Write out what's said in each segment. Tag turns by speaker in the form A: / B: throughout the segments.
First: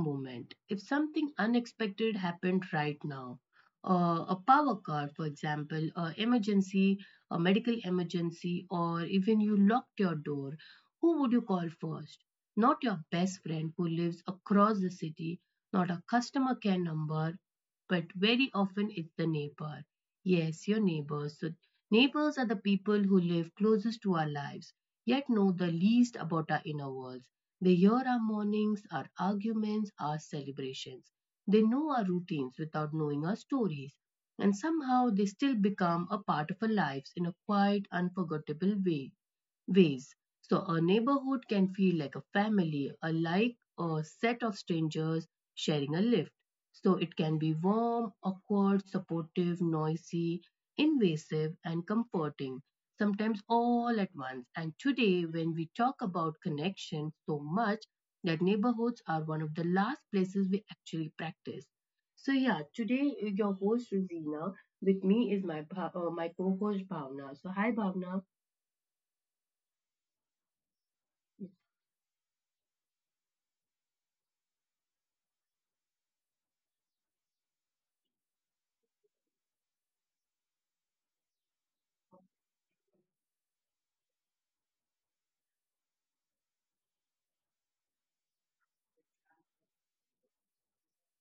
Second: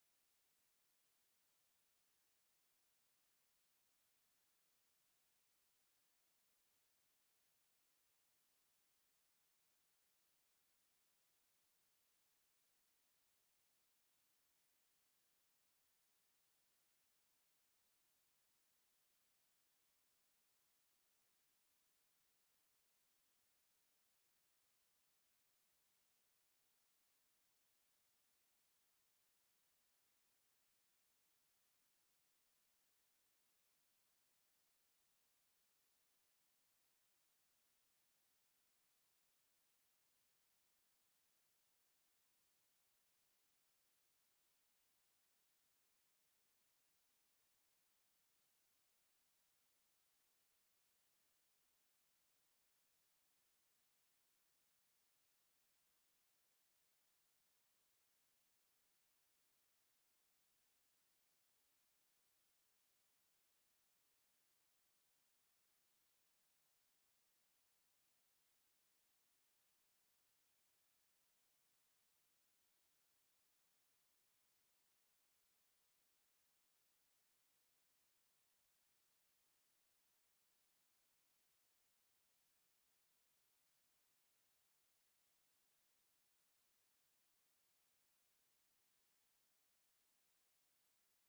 A: moment. If something unexpected happened right now, a power cut, for example, an emergency, a medical emergency, or even you locked your door, who would you call first? Not your best friend who lives across the city, not a customer care number, but very often it's the neighbor. Yes, your neighbors. So, neighbors are the people who live closest to our lives, yet know the least about our inner worlds. They hear our mornings, our arguments, our celebrations. They know our routines without knowing our stories. And somehow they still become a part of our lives in a quiet, unforgettable ways. So a neighborhood can feel like a family, a like a set of strangers sharing a lift. So it can be warm, awkward, supportive, noisy, invasive, and comforting, sometimes all at once. And today, when we talk about connection so much, that neighborhoods are one of the last places we actually practice. So yeah, today your host Rosina. With me is my my co-host Bhavna. So hi Bhavna.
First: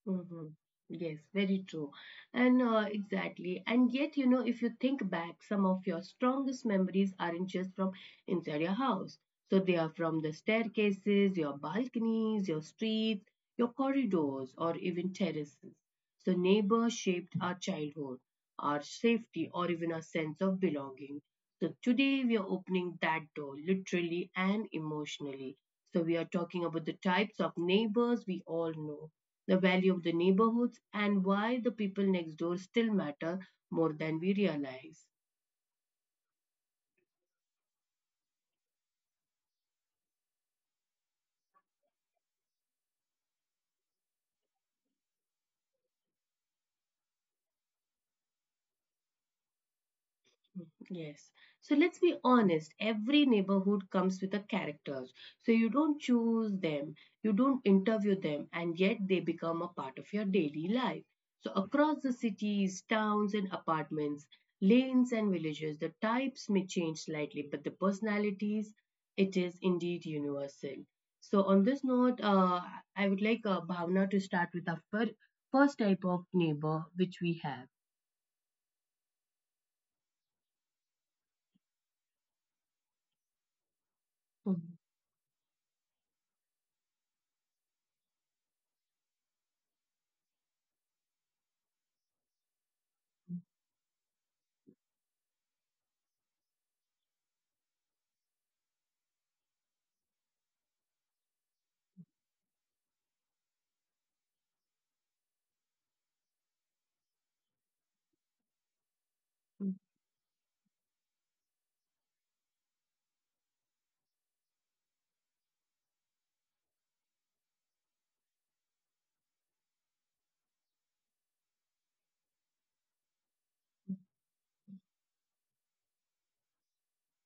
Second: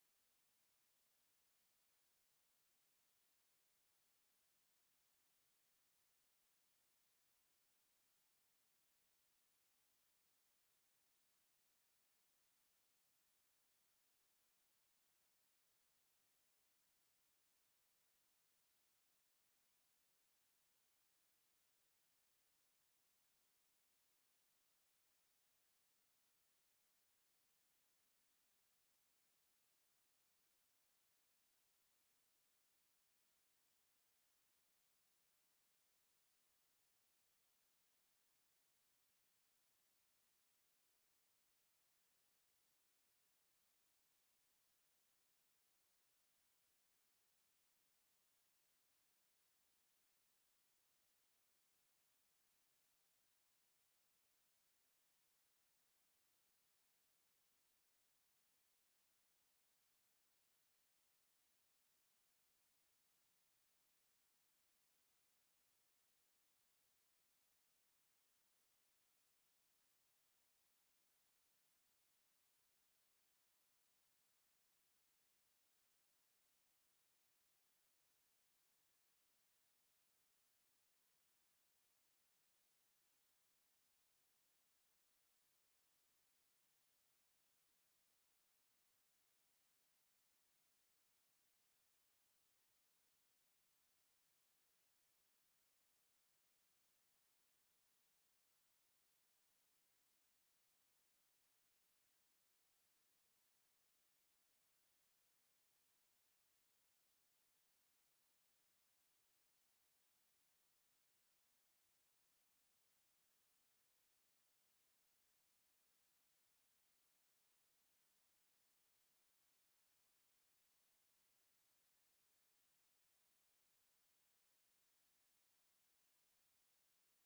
A: Mm-hmm. Yes, very true. And exactly. And yet, you know, if you think back, some of your strongest memories aren't just from inside your house. So they are from the staircases, your balconies, your streets, your corridors, or even terraces. So neighbors shaped our childhood, our safety, or even our sense of belonging. So today we are opening that door literally and emotionally. So we are talking about the types of neighbors we all know the value of the neighborhoods, and why the people next door still matter more than we realize. Yes. So let's be honest, every neighborhood comes with a characters. So you don't choose them, you don't interview them, and yet they become a part of your daily life. So across the cities, towns, and apartments, lanes and villages, the types may change slightly, but the personalities, it is indeed universal. So on this note, I would like Bhavna to start with our first type of neighbor which we have. Mhm.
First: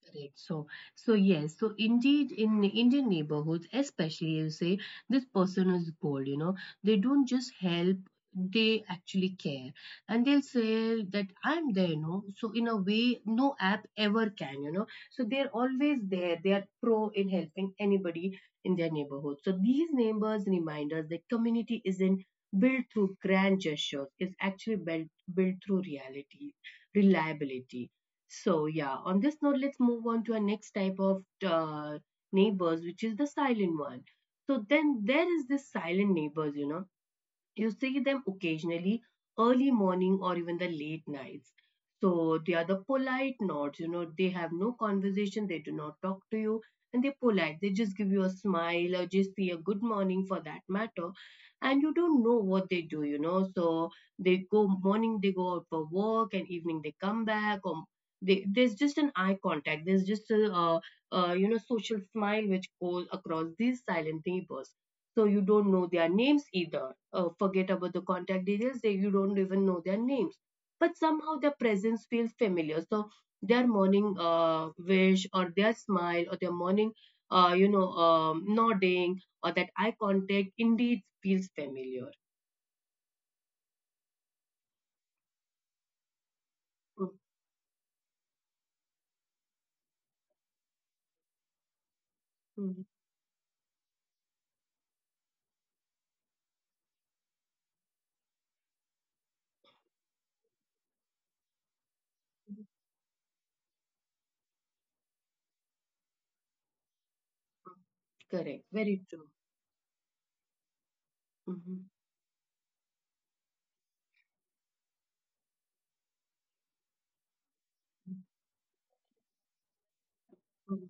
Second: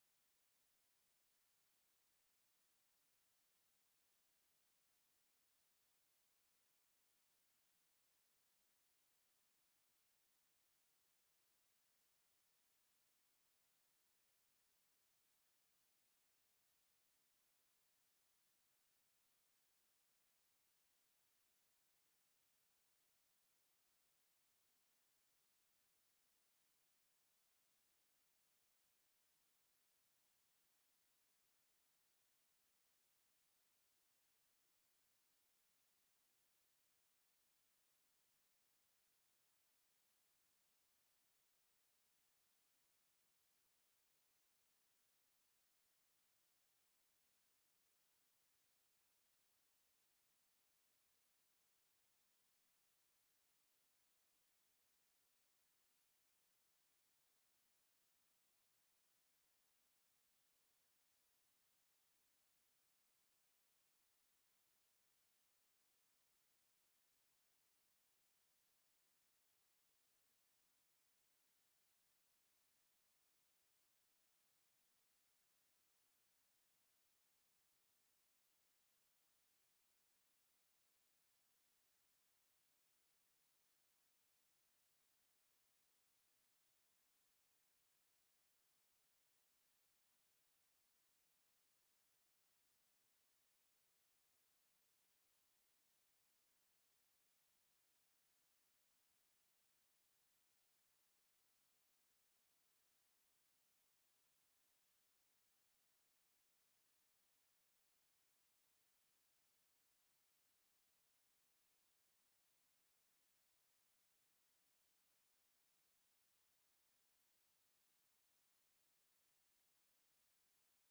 A: Correct. So yes, so indeed, in Indian neighborhoods, especially you say this person is gold, you know, they don't just help, they actually care. And they'll say that I'm there, you know. So, in a way, no app ever can, you know. So, they're always there. They are pro in helping anybody in their neighborhood. So, these neighbors remind us that community isn't built through grand gestures, it's built through reliability. So yeah, on this note, let's move on to our next type of neighbors, which is the silent one. So then there is this silent neighbors, you know, you see them occasionally, early morning or even the late nights. So they are the polite nods, you know, they have no conversation, they do not talk to you, and they're polite, they just give you a smile or just say a good morning for that matter, and you don't know what they do, you know. So they go morning, they go out for work and evening they come back, or there's just an eye contact, there's just a you know, social smile which goes across these silent neighbors, so you don't know their names either. Forget about the contact details; you don't even know their names. But somehow their presence feels familiar. So their morning wish, or their smile, or their morning, nodding, or that eye contact indeed feels familiar. Mm, mm. Correct. Very true. Mhm.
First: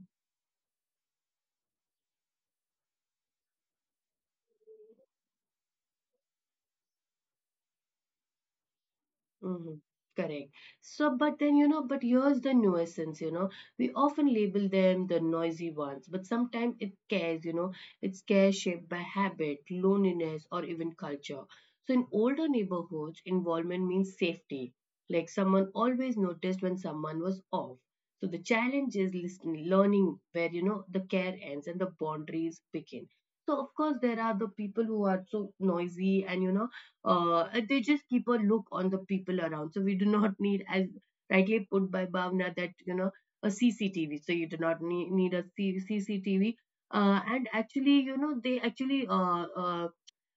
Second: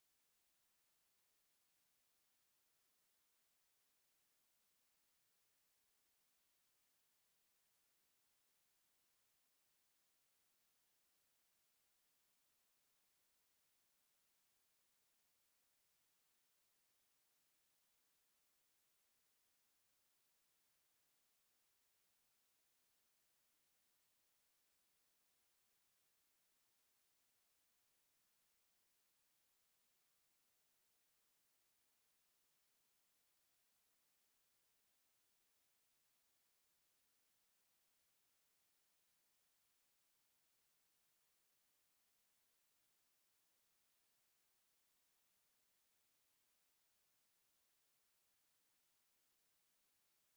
A: Mm-hmm. Correct. So, but then, you know, but here's the nuisance, you know, we often label them the noisy ones, but sometimes it cares, you know, it's care shaped by habit, loneliness, or even culture. So, in older neighborhoods, involvement means safety. Like someone always noticed when someone was off. So, the challenge is listening, learning where, you know, the care ends and the boundaries begin. So, of course, there are the people who are so noisy and, you know, they just keep a look on the people around. So we do not need, as rightly put by Bhavna, that you know, a CCTV. So you do not need, CCTV. And actually, you know, they actually uh, uh,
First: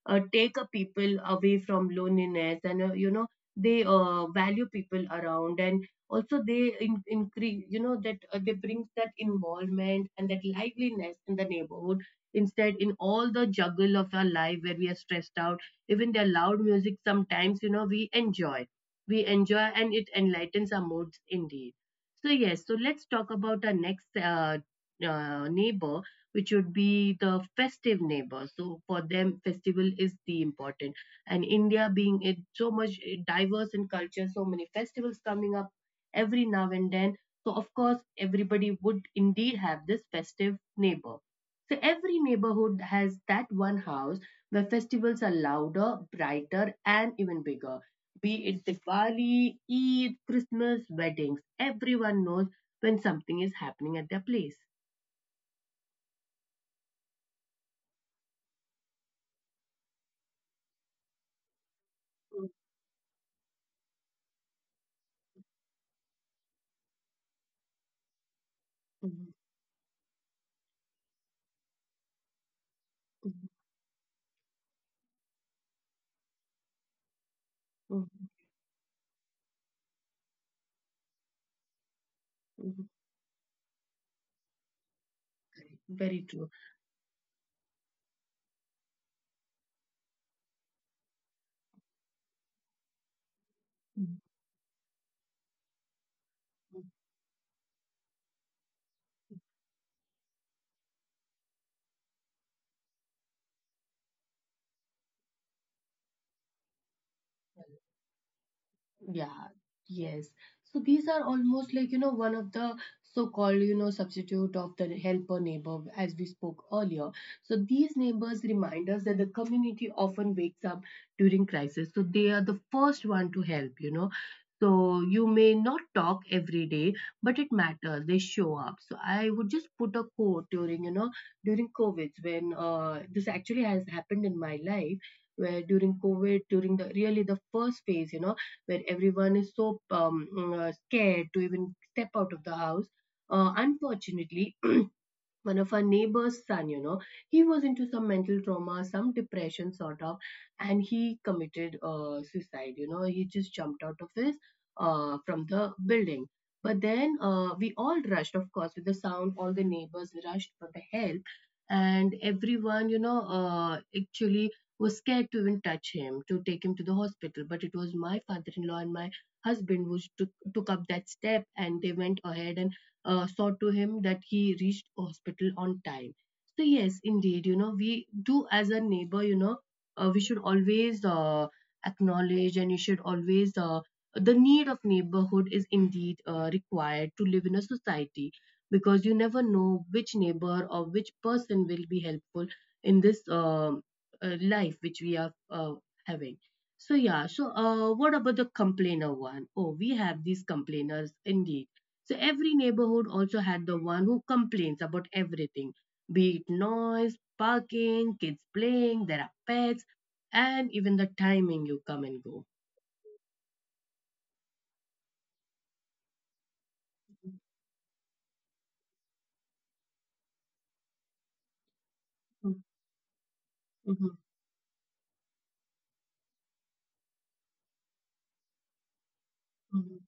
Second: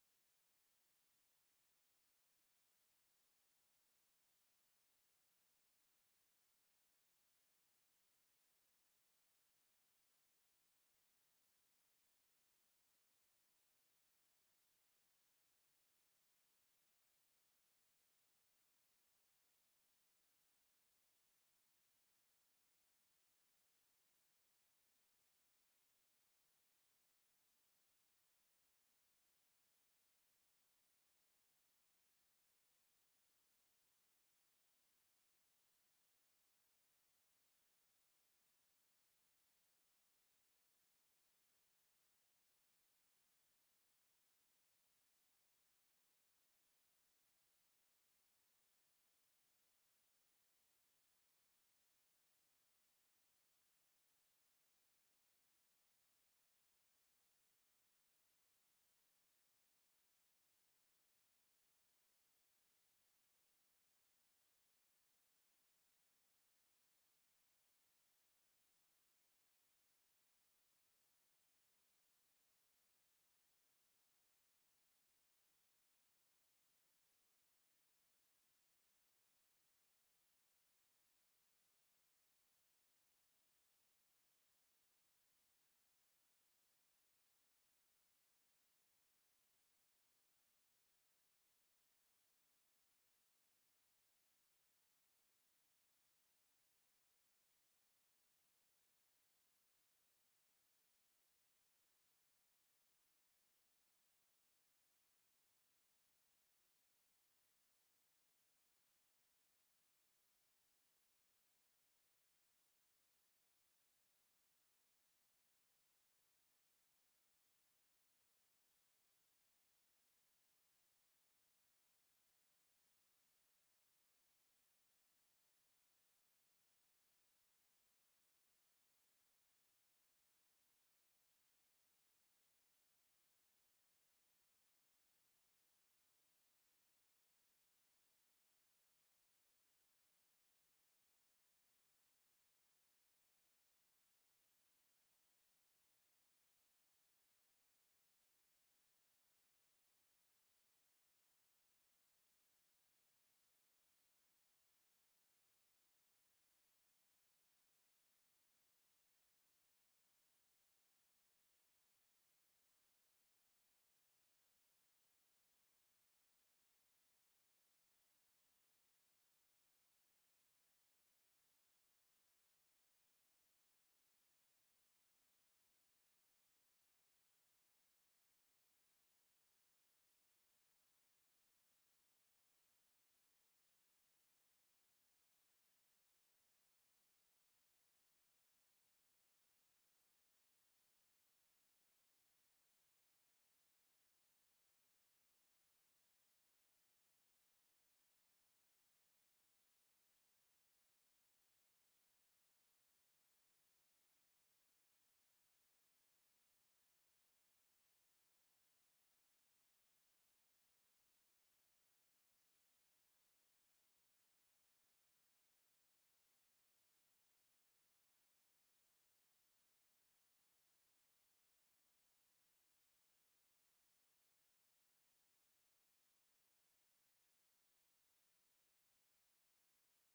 A: uh, take a people away from loneliness, and you know, they value people around, and also they increase, you know, that they brings that involvement and that liveliness in the neighborhood. Instead, in all the juggle of our life where we are stressed out, even their loud music sometimes, you know, we enjoy, and it enlightens our moods indeed. So yes, so let's talk about our next neighbor, which would be the festive neighbors. So for them, festival is the important. And India being it so much eh, diverse in culture, so many festivals coming up every now and then. So of course, everybody would indeed have this festive neighbor. So every neighborhood has that one house where festivals are louder, brighter, and even bigger. Be it Diwali, Eid, Christmas, weddings, everyone knows when something is happening at their place. Mhm. Mhm. Mhm. Very true. Mhm. Yeah, yes. So these are almost like, you know, one of the so-called, you know, substitute of the helper neighbor, as we spoke earlier. So these neighbors remind us that the community often wakes up during crisis. So they are the first one to help, you know. So you may not talk every day, but it matters. They show up. So I would just put a quote during, you know, during COVID when this actually has happened in my life, where during COVID, during the really the first phase, you know, where everyone is so scared to even step out of the house. Unfortunately, one of our neighbor's son, you know, he was into some mental trauma, some depression sort of, and he committed suicide, you know, he just jumped out of his from the building. But then we all rushed, of course, with the sound all the neighbors rushed for the help, and everyone, you know, actually was scared to even touch him to take him to the hospital, but it was my father-in-law and my husband who took up that step and they went ahead and saw to him that he reached hospital on time. So yes, indeed, you know, we do as a neighbor, you know, we should always acknowledge, and you should always the need of neighborhood is indeed required to live in a society, because you never know which neighbor or which person will be helpful in this life which we are having. So yeah, so what about the complainer one? Oh, we have these complainers indeed. So every neighborhood also had the one who complains about everything, be it noise, parking, kids playing, there are pets, and even the timing you come and go. Mhm, mhm, mhm.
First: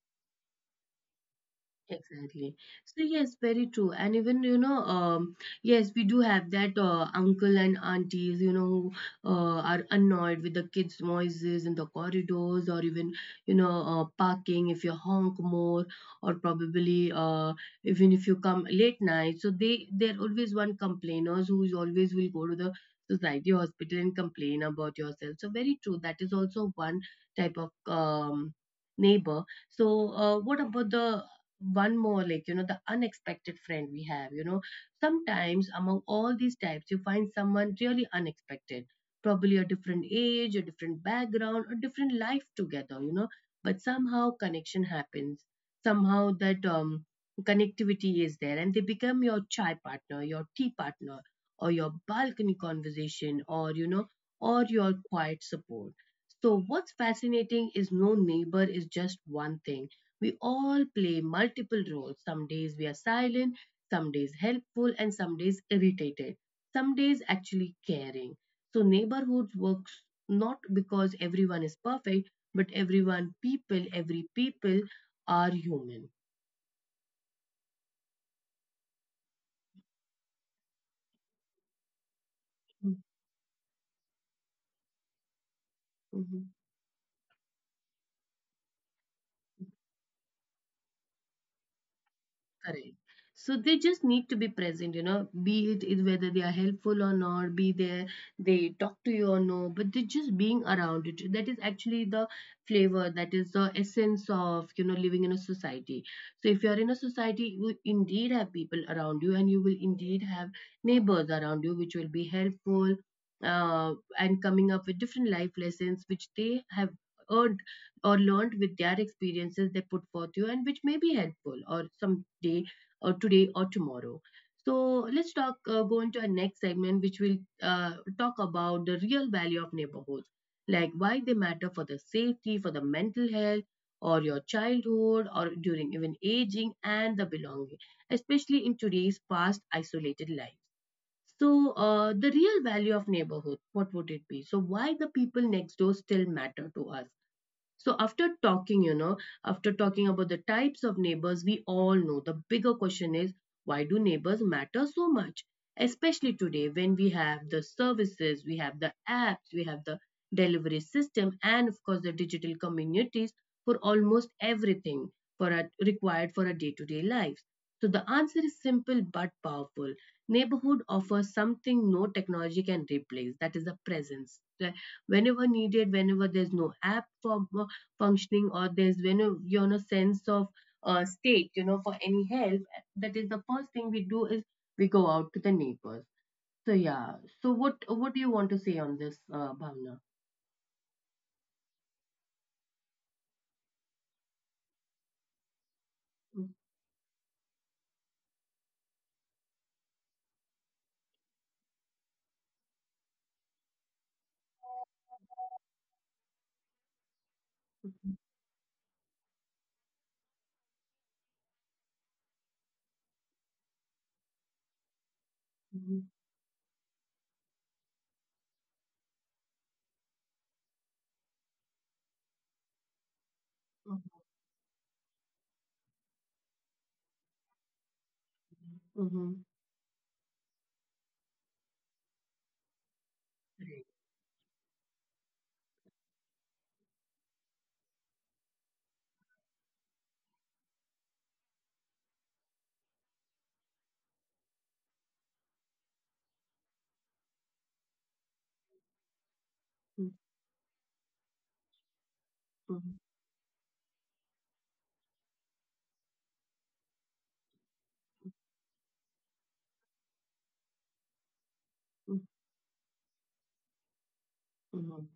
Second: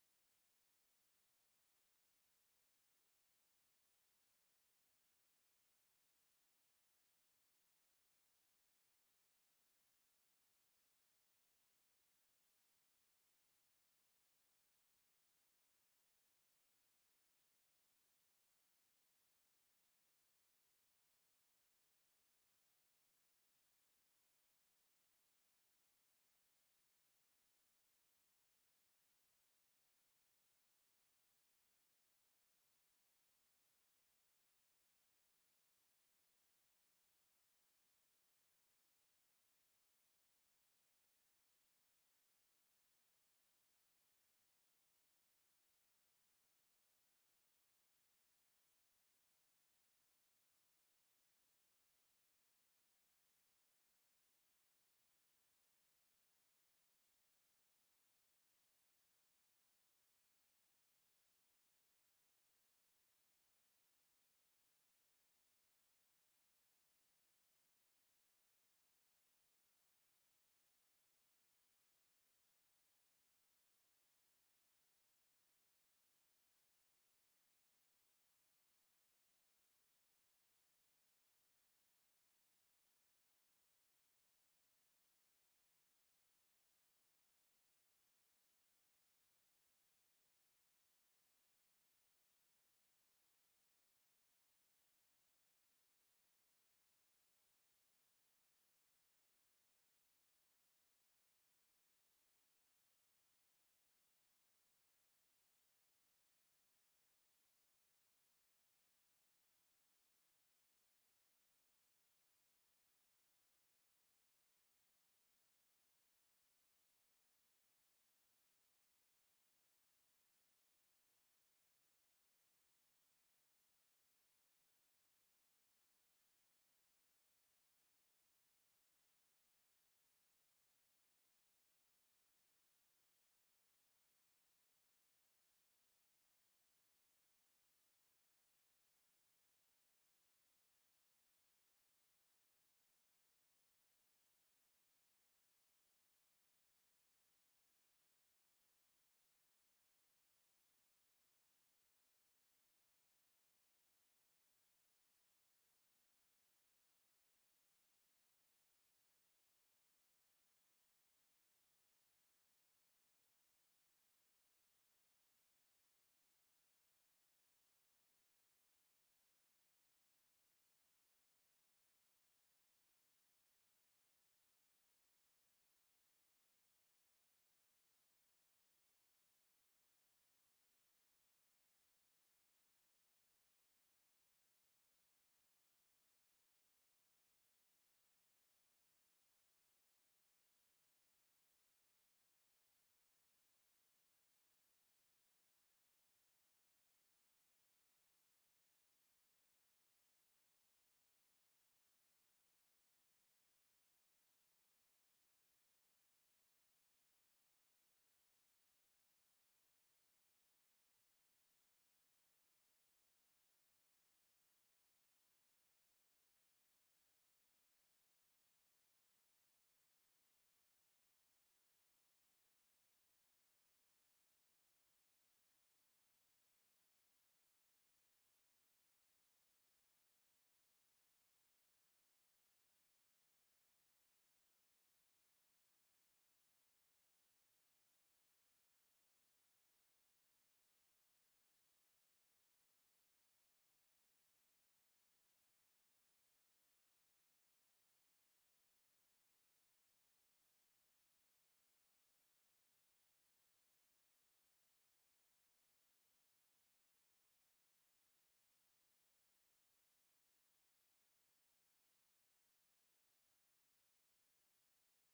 A: Exactly. So yes, very true. And even you know, yes, we do have that uncle and aunties, you know, who are annoyed with the kids' noises in the corridors, or even you know, parking if you honk more, or probably even if you come late night. So they're always one complainers who is always will go to the society hospital and complain about yourself. So very true. That is also one type of neighbor. So, what about the one more like, you know, the unexpected friend we have, you know, sometimes among all these types you find someone really unexpected, probably a different age, a different background, a different life together, you know, but somehow connection happens, somehow that connectivity is there, and they become your chai partner, your tea partner, or your balcony conversation, or you know, or your quiet support. So what's fascinating is no neighbor is just one thing. We all play multiple roles. Some days we are silent, some days helpful, and some days irritated, some days actually caring. So, neighborhoods works not because everyone is perfect, but everyone, people, every people are human. Mhm. Correct. So they just need to be present, you know, be it whether they are helpful or not, be there, they talk to you or no, but they just being around it. That is actually the flavor, that is the essence of, you know, living in a society. So if you are in a society, you will indeed have people around you and you will indeed have neighbors around you, which will be helpful and coming up with different life lessons, which they have earned or learned with their experiences they put forth you and which may be helpful or someday or today or tomorrow. So let's talk go into our next segment, which will uh, talk about the real value of neighborhoods, like why they matter for the safety, for the mental health or your childhood or during even aging and the belonging, especially in today's fast isolated life. So the real value of neighborhood, what would it be? So why the people next door still matter to us? So after talking about the types of neighbors, we all know the bigger question is, why do neighbors matter so much? Especially today when we have the services, we have the apps, we have the delivery system, and of course the digital communities for almost everything, required for our day-to-day lives. So the answer is simple but powerful. Neighborhood offers something no technology can replace, that is the presence. Like, whenever needed, whenever there's no app for functioning or there's when you know sense of state, you know, for any help, that is the first thing we do is we go out to the neighbors. So yeah, so what do you want to say on this, Bhavna? Mhm, mhm, mhm, mhm, mhm, mhm, mhm, mhm, mhm.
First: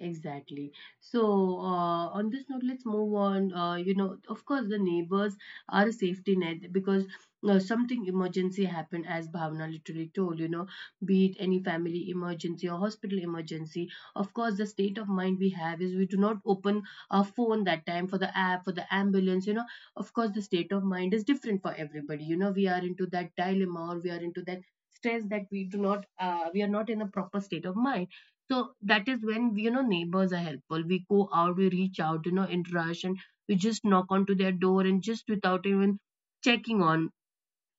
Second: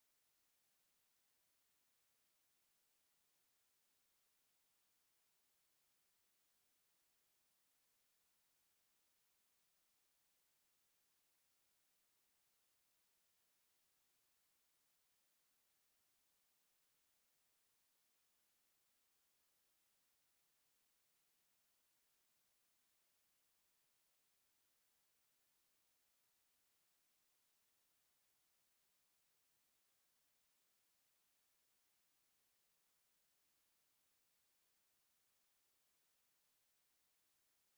A: Exactly. So, on this note, let's move on. You know, of course, the neighbors are a safety net because something emergency happened, as Bhavna literally told, you know, be it any family emergency or hospital emergency. Of course, the state of mind we have is we do not open our phone that time for the app, for the ambulance, you know. Of course, the state of mind is different for everybody. You know, we are into that dilemma or we are into that stress that we do not, we are not in a proper state of mind, so that is when we, you know, neighbors are helpful. We go out, we reach out, you know, interaction. We just knock onto their door and just without even checking on,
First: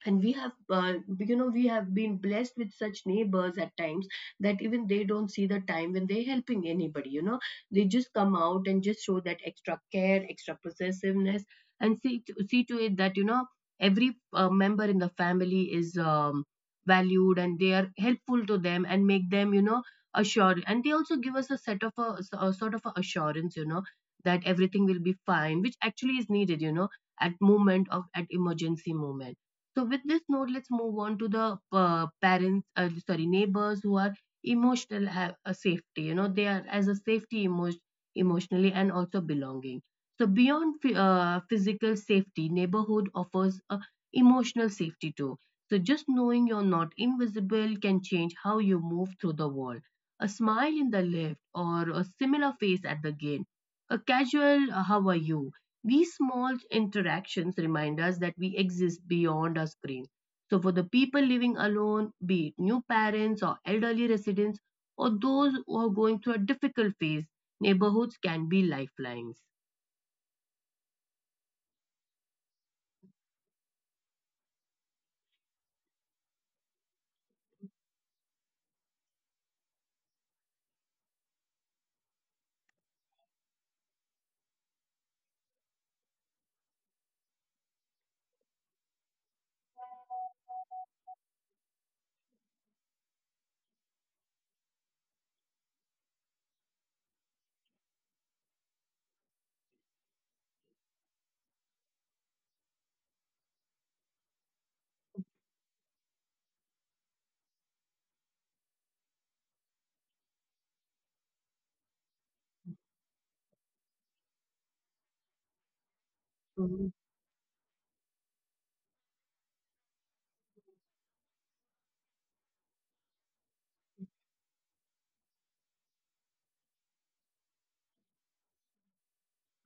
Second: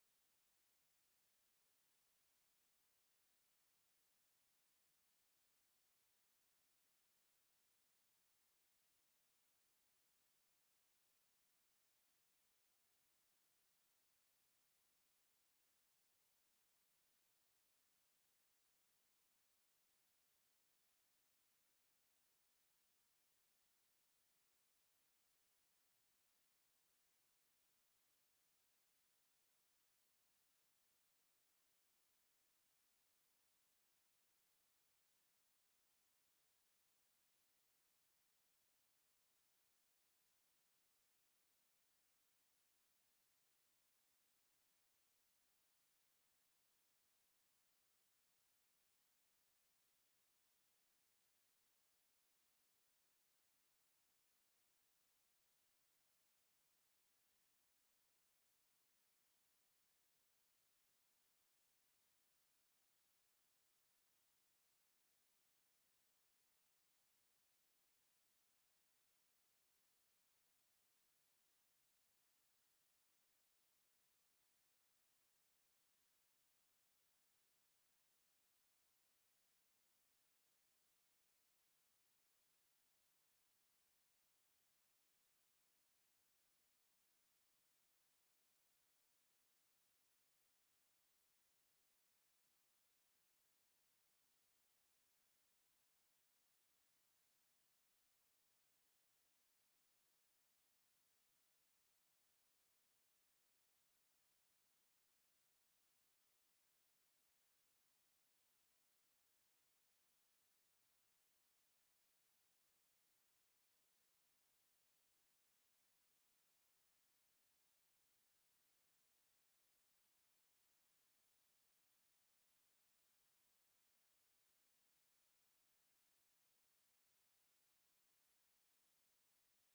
A: and we have you know, we have been blessed with such neighbors at times that even they don't see the time when they're helping anybody, you know. They just come out and just show that extra care, extra possessiveness, and see to it that, you know, every member in the family is valued and they are helpful to them and make them, you know, assured, and they also give us a set of a sort of a assurance, you know, that everything will be fine, which actually is needed, you know, at moment of at emergency moment. So with this note, let's move on to the neighbors who are emotional have a safety. You know, they are as a safety emotionally and also belonging. So beyond physical safety, neighborhood offers a emotional safety too. So just knowing you're not invisible can change how you move through the world. A smile in the lift or a similar face at the gate, a casual "How are you?" These small interactions remind us that we exist beyond our screen. So, for the people living alone, be it new parents or elderly residents, or those who are going through a difficult phase, neighborhoods can be lifelines.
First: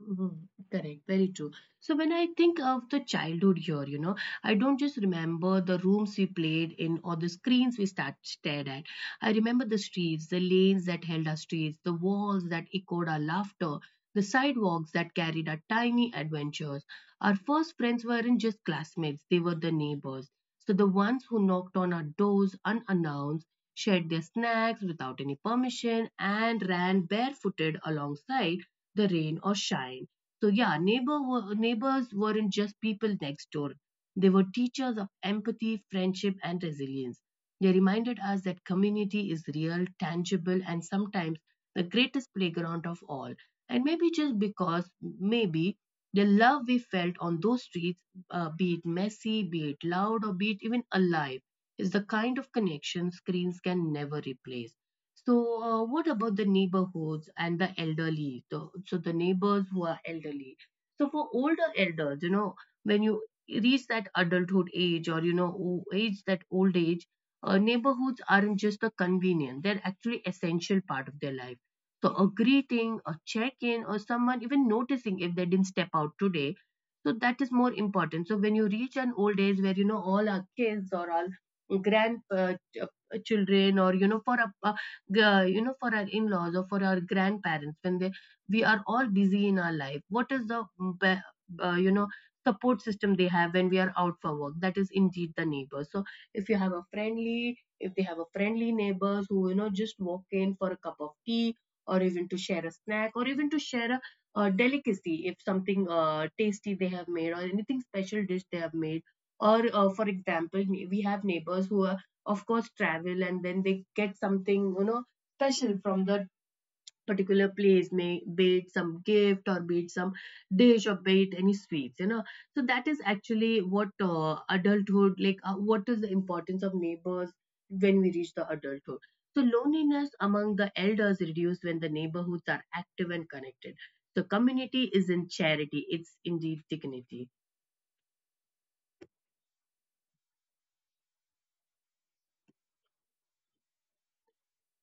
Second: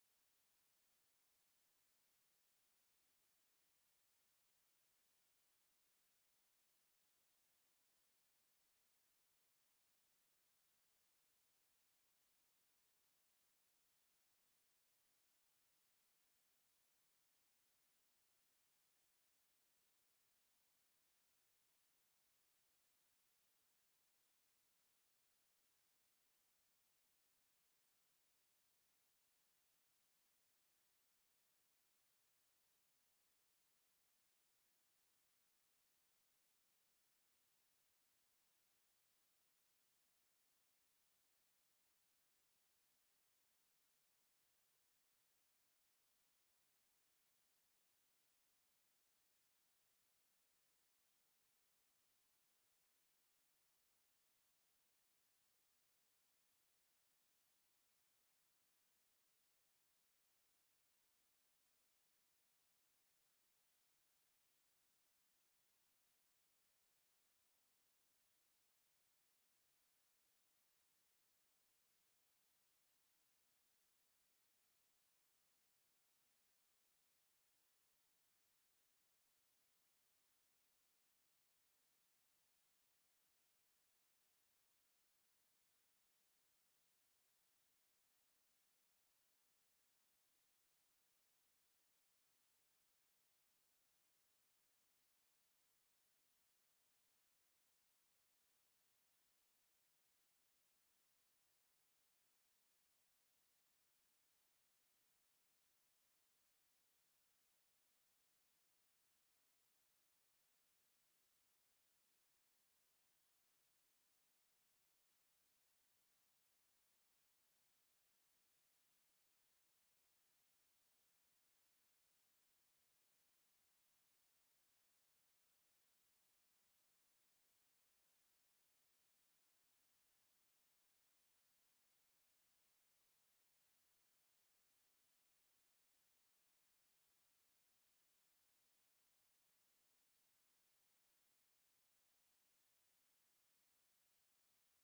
A: Mhm. Correct, very true. So when I think of the childhood here, you know, I don't just remember the rooms we played in or the screens we stared at. I remember the streets, the lanes that held our streets, the walls that echoed our laughter, the sidewalks that carried our tiny adventures. Our first friends weren't just classmates, they were the neighbors. So the ones who knocked on our doors unannounced, shared their snacks without any permission, and ran barefooted alongside the rain or shine. So yeah, neighbors weren't just people next door. They were teachers of empathy, friendship, and resilience. They reminded us that community is real, tangible, and sometimes the greatest playground of all. And maybe the love we felt on those streets, be it messy, be it loud, or be it even alive, is the kind of connection screens can never replace. So, what about the neighborhoods and the elderly? So, the neighbors who are elderly. So, for older elders, you know, when you reach that adulthood age or, you know, o- age that old age, neighborhoods aren't just a convenience, they're actually essential part of their life. So, a greeting, a check in, or someone even noticing if they didn't step out today. So, that is more important. So, when you reach an old age where, you know, all our kids or all children, or you know, for a you know, for our in-laws or for our grandparents, when they, we are all busy in our life, what is the be- you know, support system they have when we are out for work? That is indeed the neighbor. So if you have a friendly if they have a friendly neighbors who, you know, just walk in for a cup of tea or even to share a snack or even to share a delicacy, if something tasty they have made or anything special dish they have made, or for example, we have neighbors who are of course travel and then they get something, you know, special from that particular place, may be it some gift or be it some dish or be it any sweets, you know. So that is actually what adulthood like what is the importance of neighbors when we reach the adulthood. So loneliness among the elders reduced when the neighborhoods are active and connected. So community is in charity, it's indeed dignity.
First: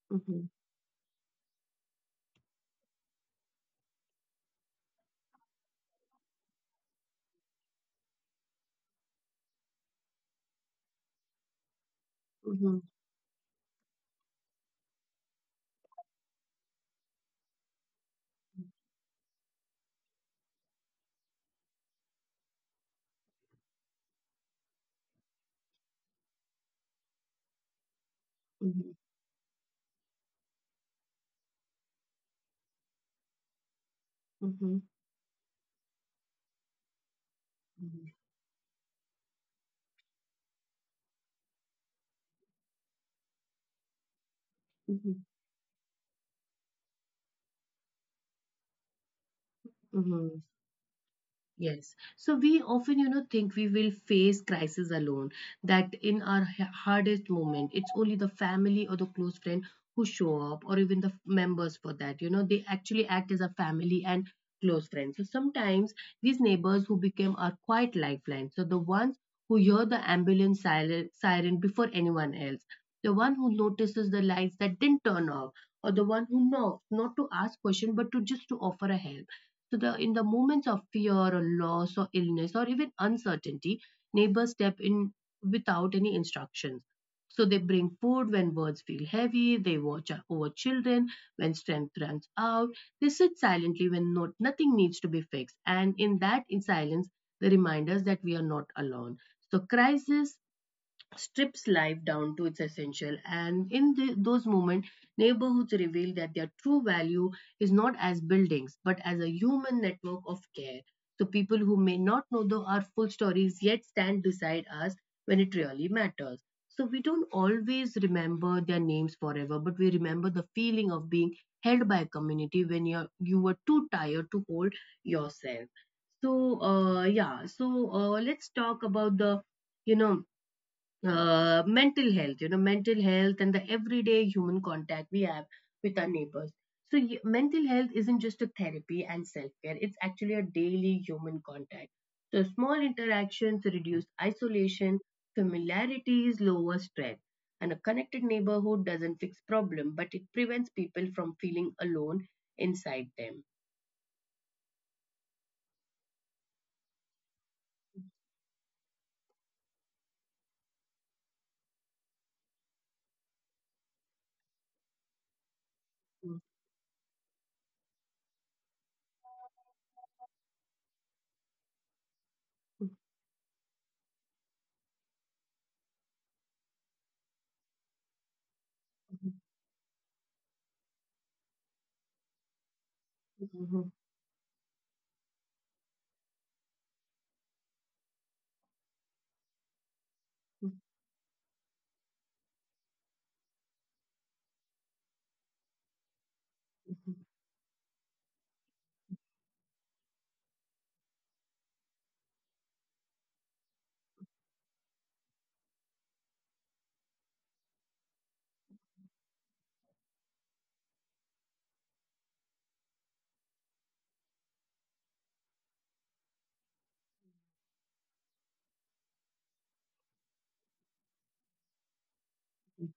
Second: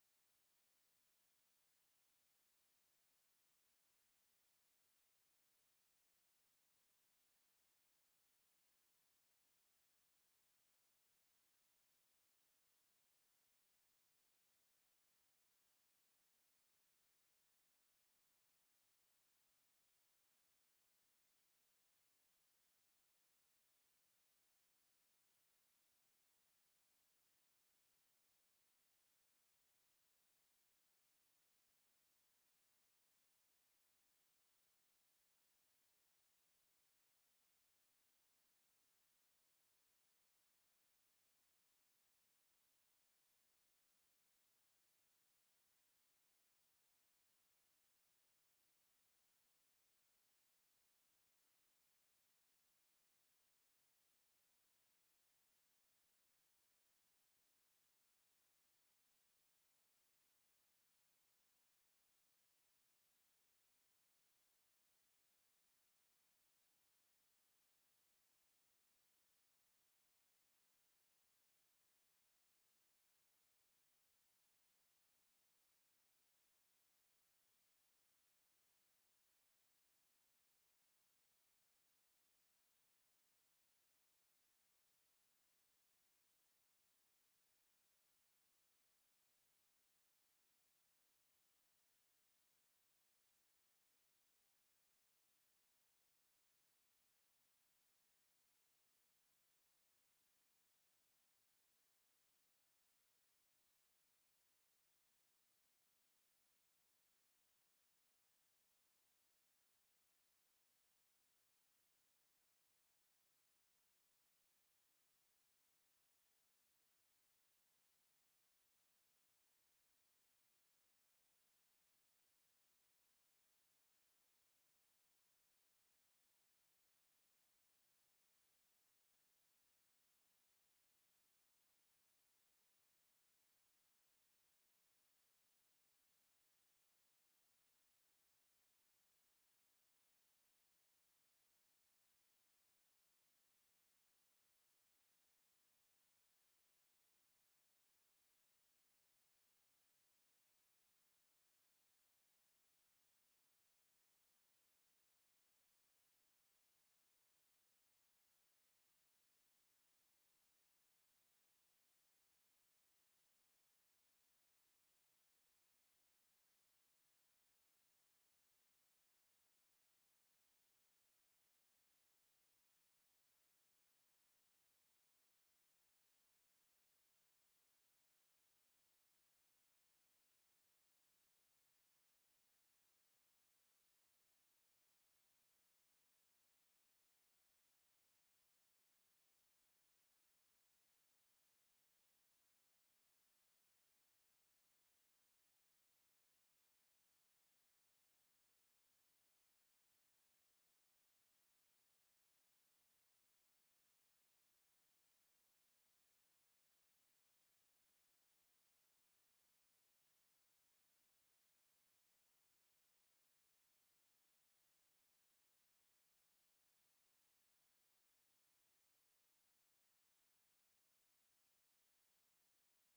A: Mhm, mhm, mhm, mhm, mhm, mhm, mhm. Yes. So we often, you know, think we will face crisis alone, that in our hardest moment, it's only the family or the close friend who show up, or even the members for that. You know, they actually act as a family and close friends. So sometimes these neighbors who became our quiet lifeline. So the ones who hear the siren before anyone else, the one who notices the lights that didn't turn off, or the one who knows not to ask question but to just to offer a help. So, the, in the moments of fear or loss or illness or even uncertainty, neighbors step in without any instructions. So, they bring food when words feel heavy, they watch over children when strength runs out, they sit silently when nothing needs to be fixed. And in that in silence, they remind us that we are not alone. So, crisis strips life down to its essential, and in those moments, neighborhoods reveal that their true value is not as buildings but as a human network of care. So people who may not know the our full stories yet stand beside us when it really matters. So we don't always remember their names forever, but we remember the feeling of being held by a community when you were too tired to hold yourself. So yeah, so let's talk about the, you know, mental health and the everyday human contact we have with our neighbors. So, mental health isn't just a therapy and self care, it's actually a daily human contact. So, small interactions reduce isolation, familiarities lower stress. And a connected neighborhood doesn't fix problem, but it prevents people from feeling alone inside them. Mhm. Mhm. Mhm. Mhm.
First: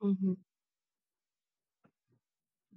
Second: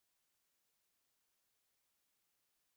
A: Mhm.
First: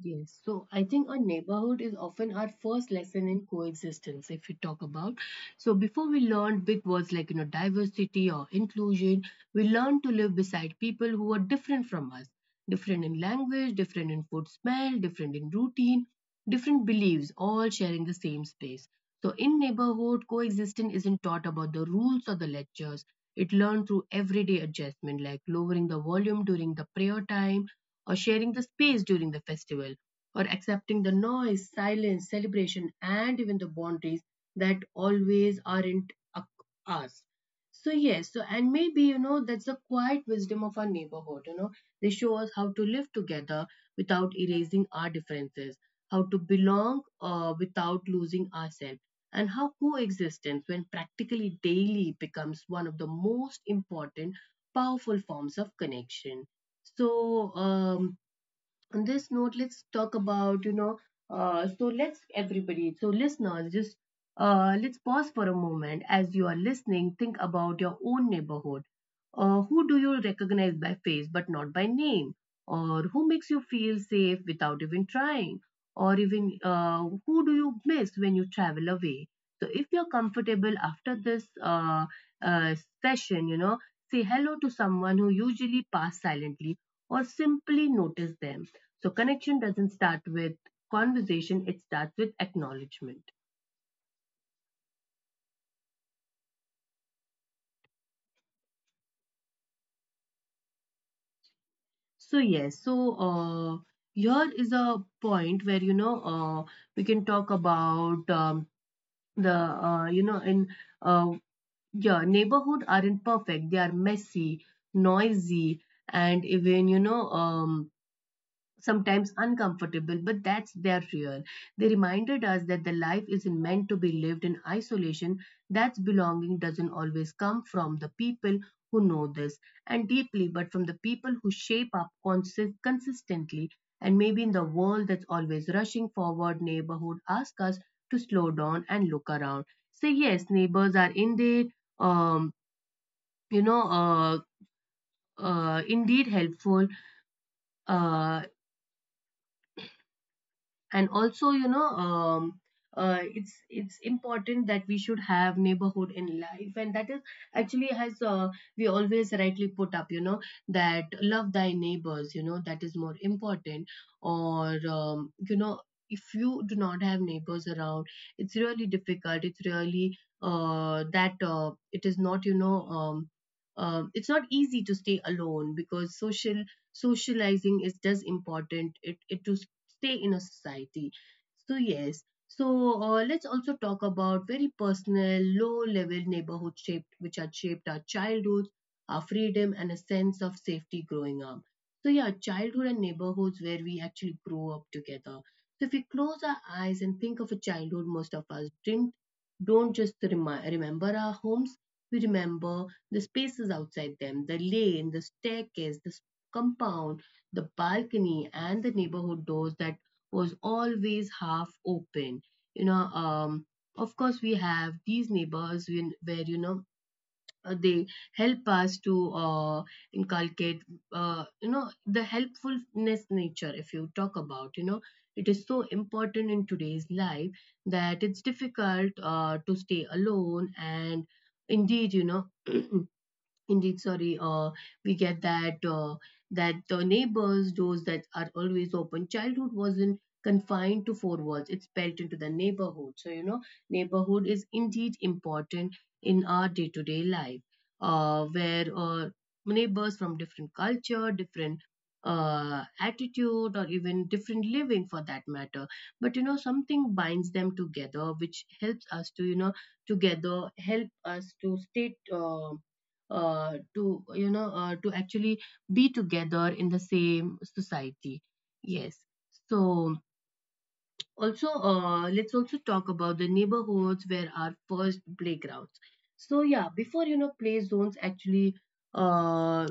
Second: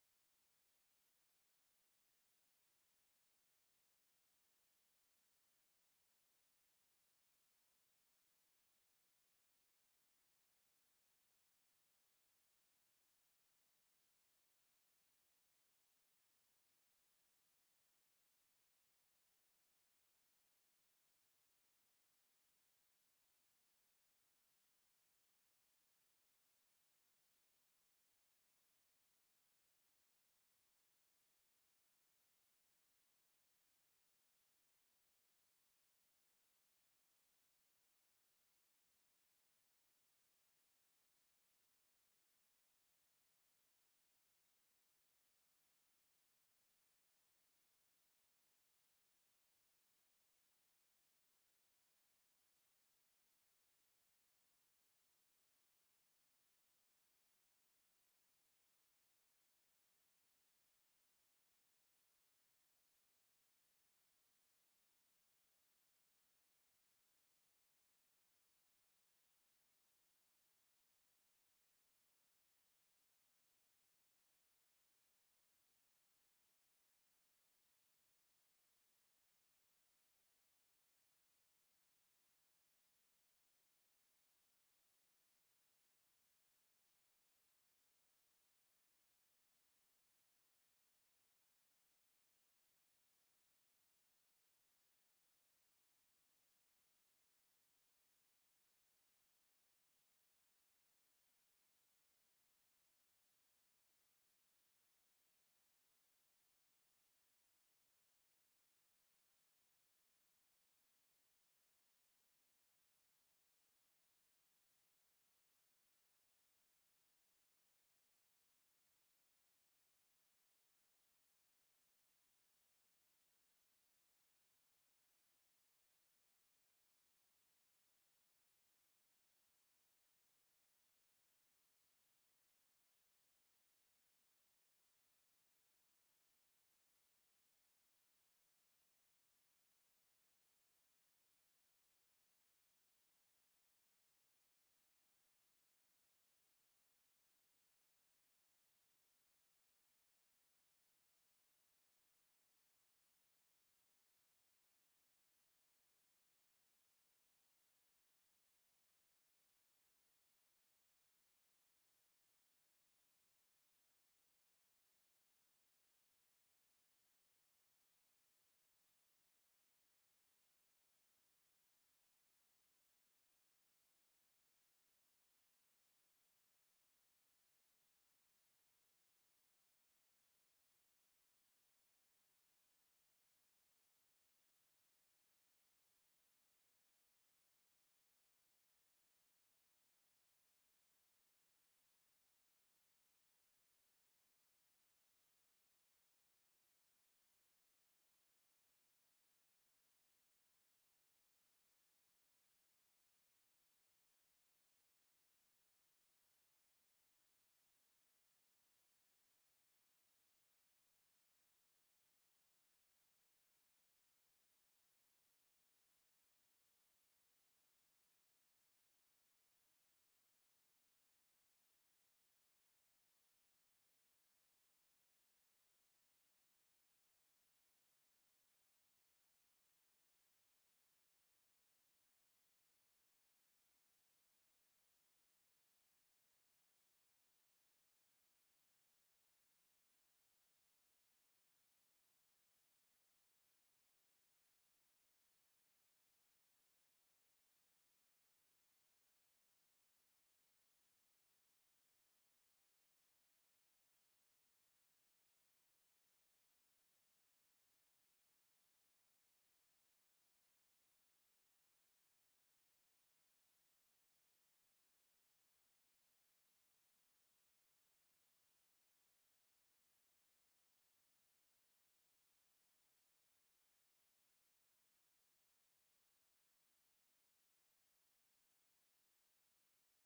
A: Yes, so I think our neighborhood is often our first lesson in coexistence, if we talk about. So, before we learn big words like, you know, diversity or inclusion, we learn to live beside people who are different from us, different in language, different in food smell, different in routine, different beliefs, all sharing the same space. So, in neighborhood, coexistence isn't taught about the rules or the lectures. It learned through everyday adjustment, like lowering the volume during the prayer time, or sharing the space during the festival, or accepting the noise, silence, celebration, and even the boundaries that always aren't us. So, yes, so and maybe you know that's the quiet wisdom of our neighborhood. You know, they show us how to live together without erasing our differences, how to belong without losing ourselves, and how coexistence, when practically daily, becomes one of the most important, powerful forms of connection. So, on this note, let's talk about, you know, let's everybody, so listeners, just let's pause for a moment as you are listening. Think about your own neighborhood. Who do you recognize by face but not by name? Or who makes you feel safe without even trying? Or even who do you miss when you travel away? So if you're comfortable after this uh, session, say hello to someone who usually pass silently or simply notice them. So connection doesn't start with conversation, it starts with acknowledgement. So yes, so here is a point where we can talk about the you know in uh, yeah, neighborhood aren't perfect. They are messy, noisy, and even sometimes uncomfortable, but that's their real. They reminded us that the life isn't meant to be lived in isolation. That's belonging doesn't always come from the people who know this and deeply, but from the people who shape up consistently. And maybe in the world that's always rushing forward, neighborhood ask us to slow down and look around. Say yes, neighbors are um, you know, uh, indeed helpful. Uh, and also it's important that we should have neighborhood in life, and that is actually has we always rightly put up, that love thy neighbors, that is more important. Or if you do not have neighbors around, it's really difficult it's really that It is not it's not easy to stay alone, because socializing is just important it to stay in a society. So, yes. So, let's also talk about very personal, low level neighborhood shaped, which had shaped our childhood, our freedom, and a sense of safety growing up. So, yeah, childhood and neighborhoods where we actually grow up together. So, if we close our eyes and think of a childhood, most of us didn't, don't just remember our homes, we remember the spaces outside them: the lane, the staircase, the compound, the balcony, and the neighborhood doors that was always half open you know um of course we have these neighbors where they help us to inculcate, the helpfulness nature. If you talk about, it is so important in today's life, that it's difficult to stay alone. And indeed, indeed, sorry, we get that the neighbors, doors that are always open. Childhood wasn't confined to four walls; it's built into the neighborhood. So, neighborhood is indeed important in our day-to-day life, where neighbors from different culture, different attitude, or even different living, for that matter. But, something binds them together, which helps us to, together help us to stay. To to actually be together in the same society. Yes. So also, let's also talk about the neighborhoods where our first playgrounds. So yeah, before, play zones actually. uh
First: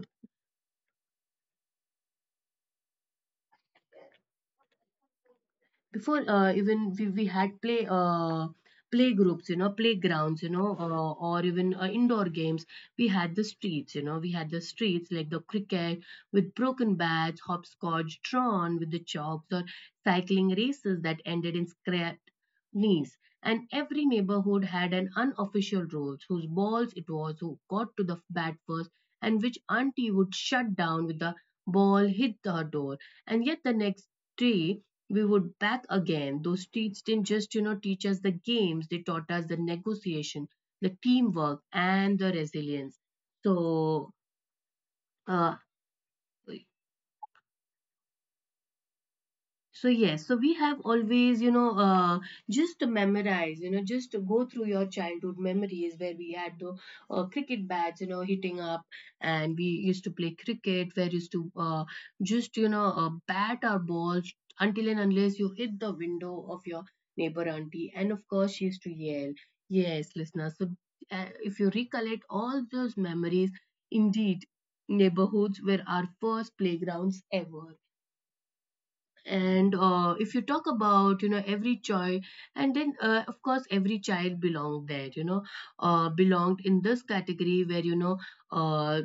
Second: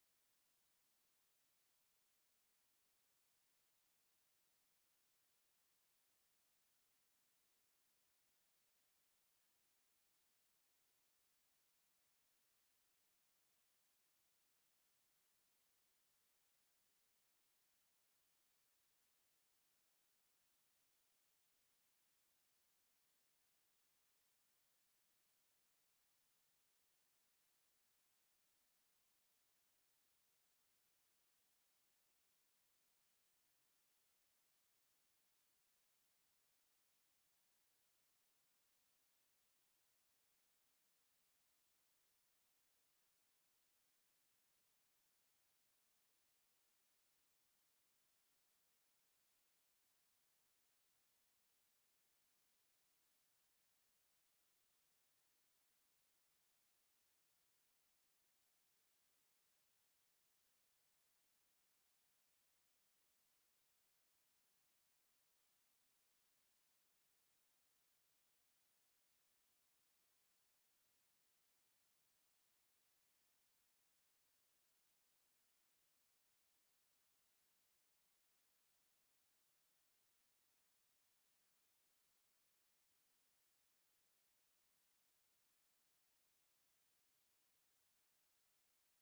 A: Before, we had play, playgroups, playgrounds, or even indoor games. We had the streets, like the cricket with broken bats, hopscotch drawn with the chalks, or cycling races that ended in scraped knees. And every neighborhood had an unofficial rules: whose balls it was, who got to the bat first, and which auntie would shut down with the ball hit her door. And yet the next day we would back again. Those streets didn't just teach us the games, they taught us the negotiation, the teamwork, and the resilience. So, uh, so yes, so we have always, just to memorize, just to go through your childhood memories, where we had the cricket bats, hitting up, and we used to play cricket, where used to bat our balls, until and unless you hit the window of your neighbor auntie, and of course she used to yell. Yes, listeners. So, if you recollect all those memories, indeed, neighborhoods were our first playgrounds ever. And if you talk about, every child, and then, of course every child belonged there, belonged in this category where, uh,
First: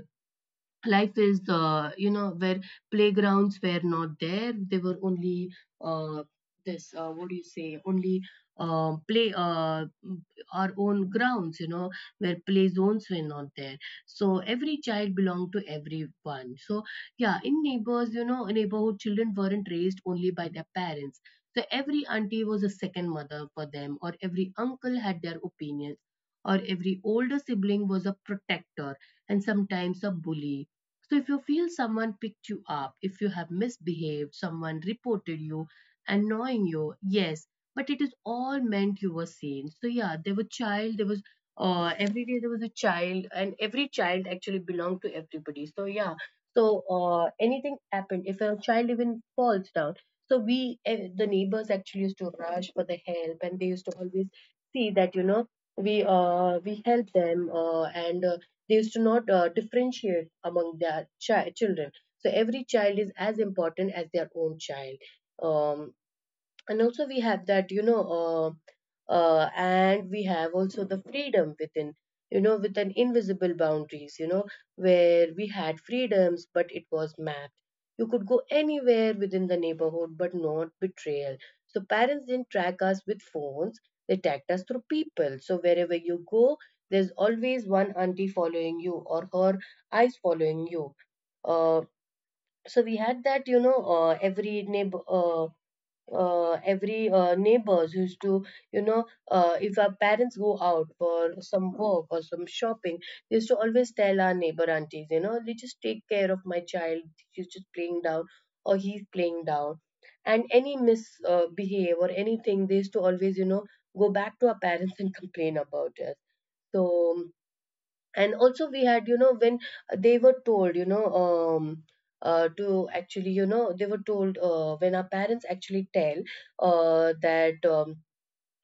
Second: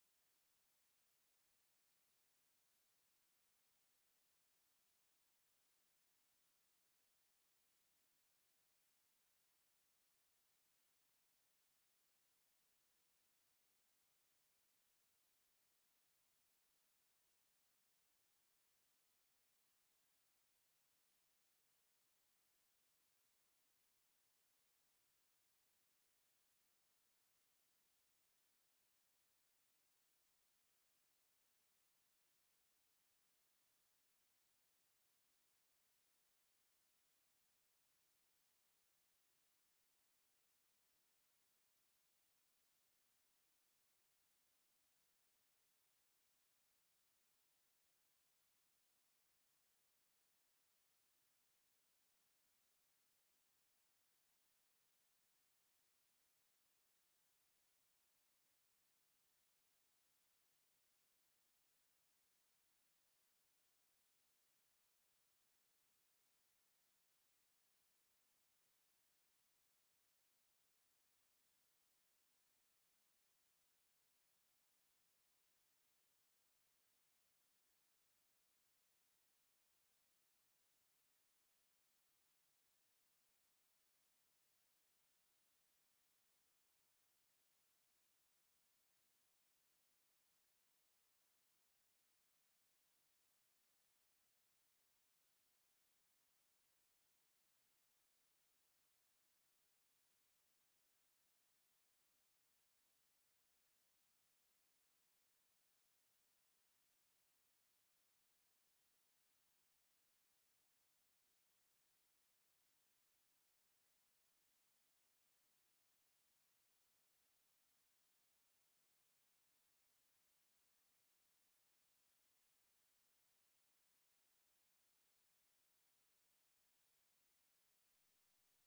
A: life is, where playgrounds were not there, they were only uh, this what do you say, only play our own grounds, where play zones were not there, so every child belonged to everyone. So yeah, in neighbors you know neighborhood children weren't raised only by their parents. So every auntie was a second mother for them, or every uncle had their opinions, or every older sibling was a protector, and sometimes a bully. So if you feel someone picked you up, if you have misbehaved, someone reported you, annoying you, yes, but it is all meant you were seen. So yeah, there were child, there was every day there was a child, and every child actually belonged to everybody. So yeah, so anything happened, if a child even falls down, so the neighbors actually used to rush for the help, and they used to always see that, we help them, and they used to not differentiate among their children. So every child is as important as their own child. um, and also we have that, and we have also the freedom within, with an invisible boundaries, where we had freedoms, but it was mapped. You could go anywhere within the neighborhood, but not betrayal. So parents didn't track us with phones, they tracked us through people. So wherever you go, there's always one auntie following you, or her eyes following you. uh, so we had that, every neighbor every neighbors used to, you know if our parents go out for some work or some shopping, they used to always tell our neighbor aunties, they just take care of my child, she's just playing down or he's playing down. And any misbehave or anything, they used to always, go back to our parents and complain about it. So. And also we had, when they were told, to actually, they were told when our parents actually tell that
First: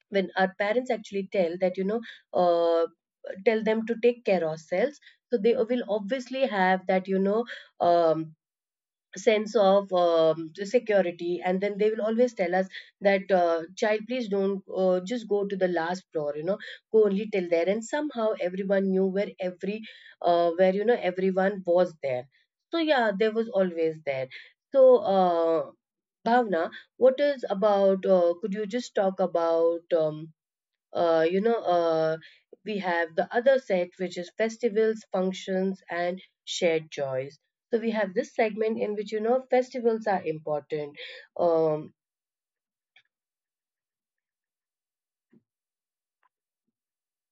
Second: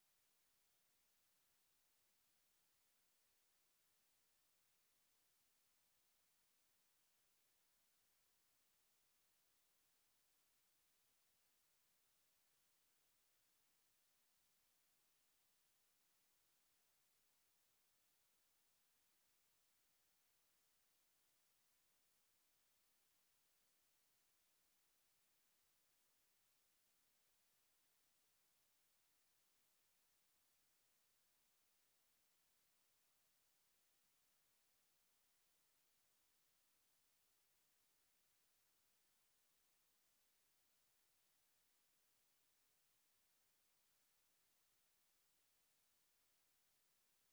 A: when our parents actually tell that, uh, tell them to take care ourselves. So they will obviously have that, um, sense of security, and then they will always tell us that, child, please don't just go to the last floor, go only till there. And somehow everyone knew where every, where you know everyone was there. So yeah, there was always there. So, Bhavna, what is about, could you just talk about, uh, you know uh, we have the other set, which is festivals, functions, and shared joys. So we have this segment in which, festivals are important. um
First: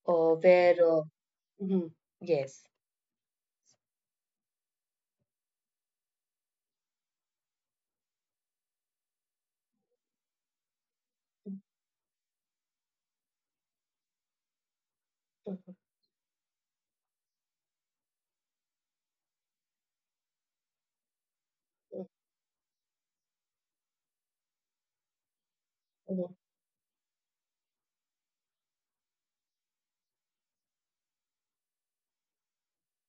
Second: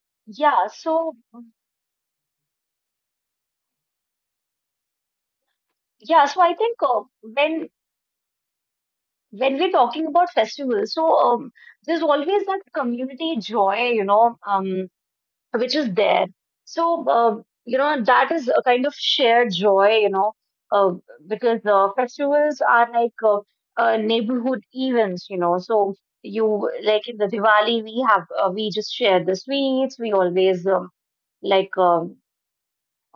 B: Yeah,
A: where
B: so
A: mhm, yes.
B: yeah, so I think when we're talking about festivals, so there's always that community joy, which
A: Mhm.
B: is there. So that is a kind of shared joy, uh, because festivals are like neighborhood events. So
A: Mhm,
B: you like in the Diwali, we have we just share the sweets. We always like uh,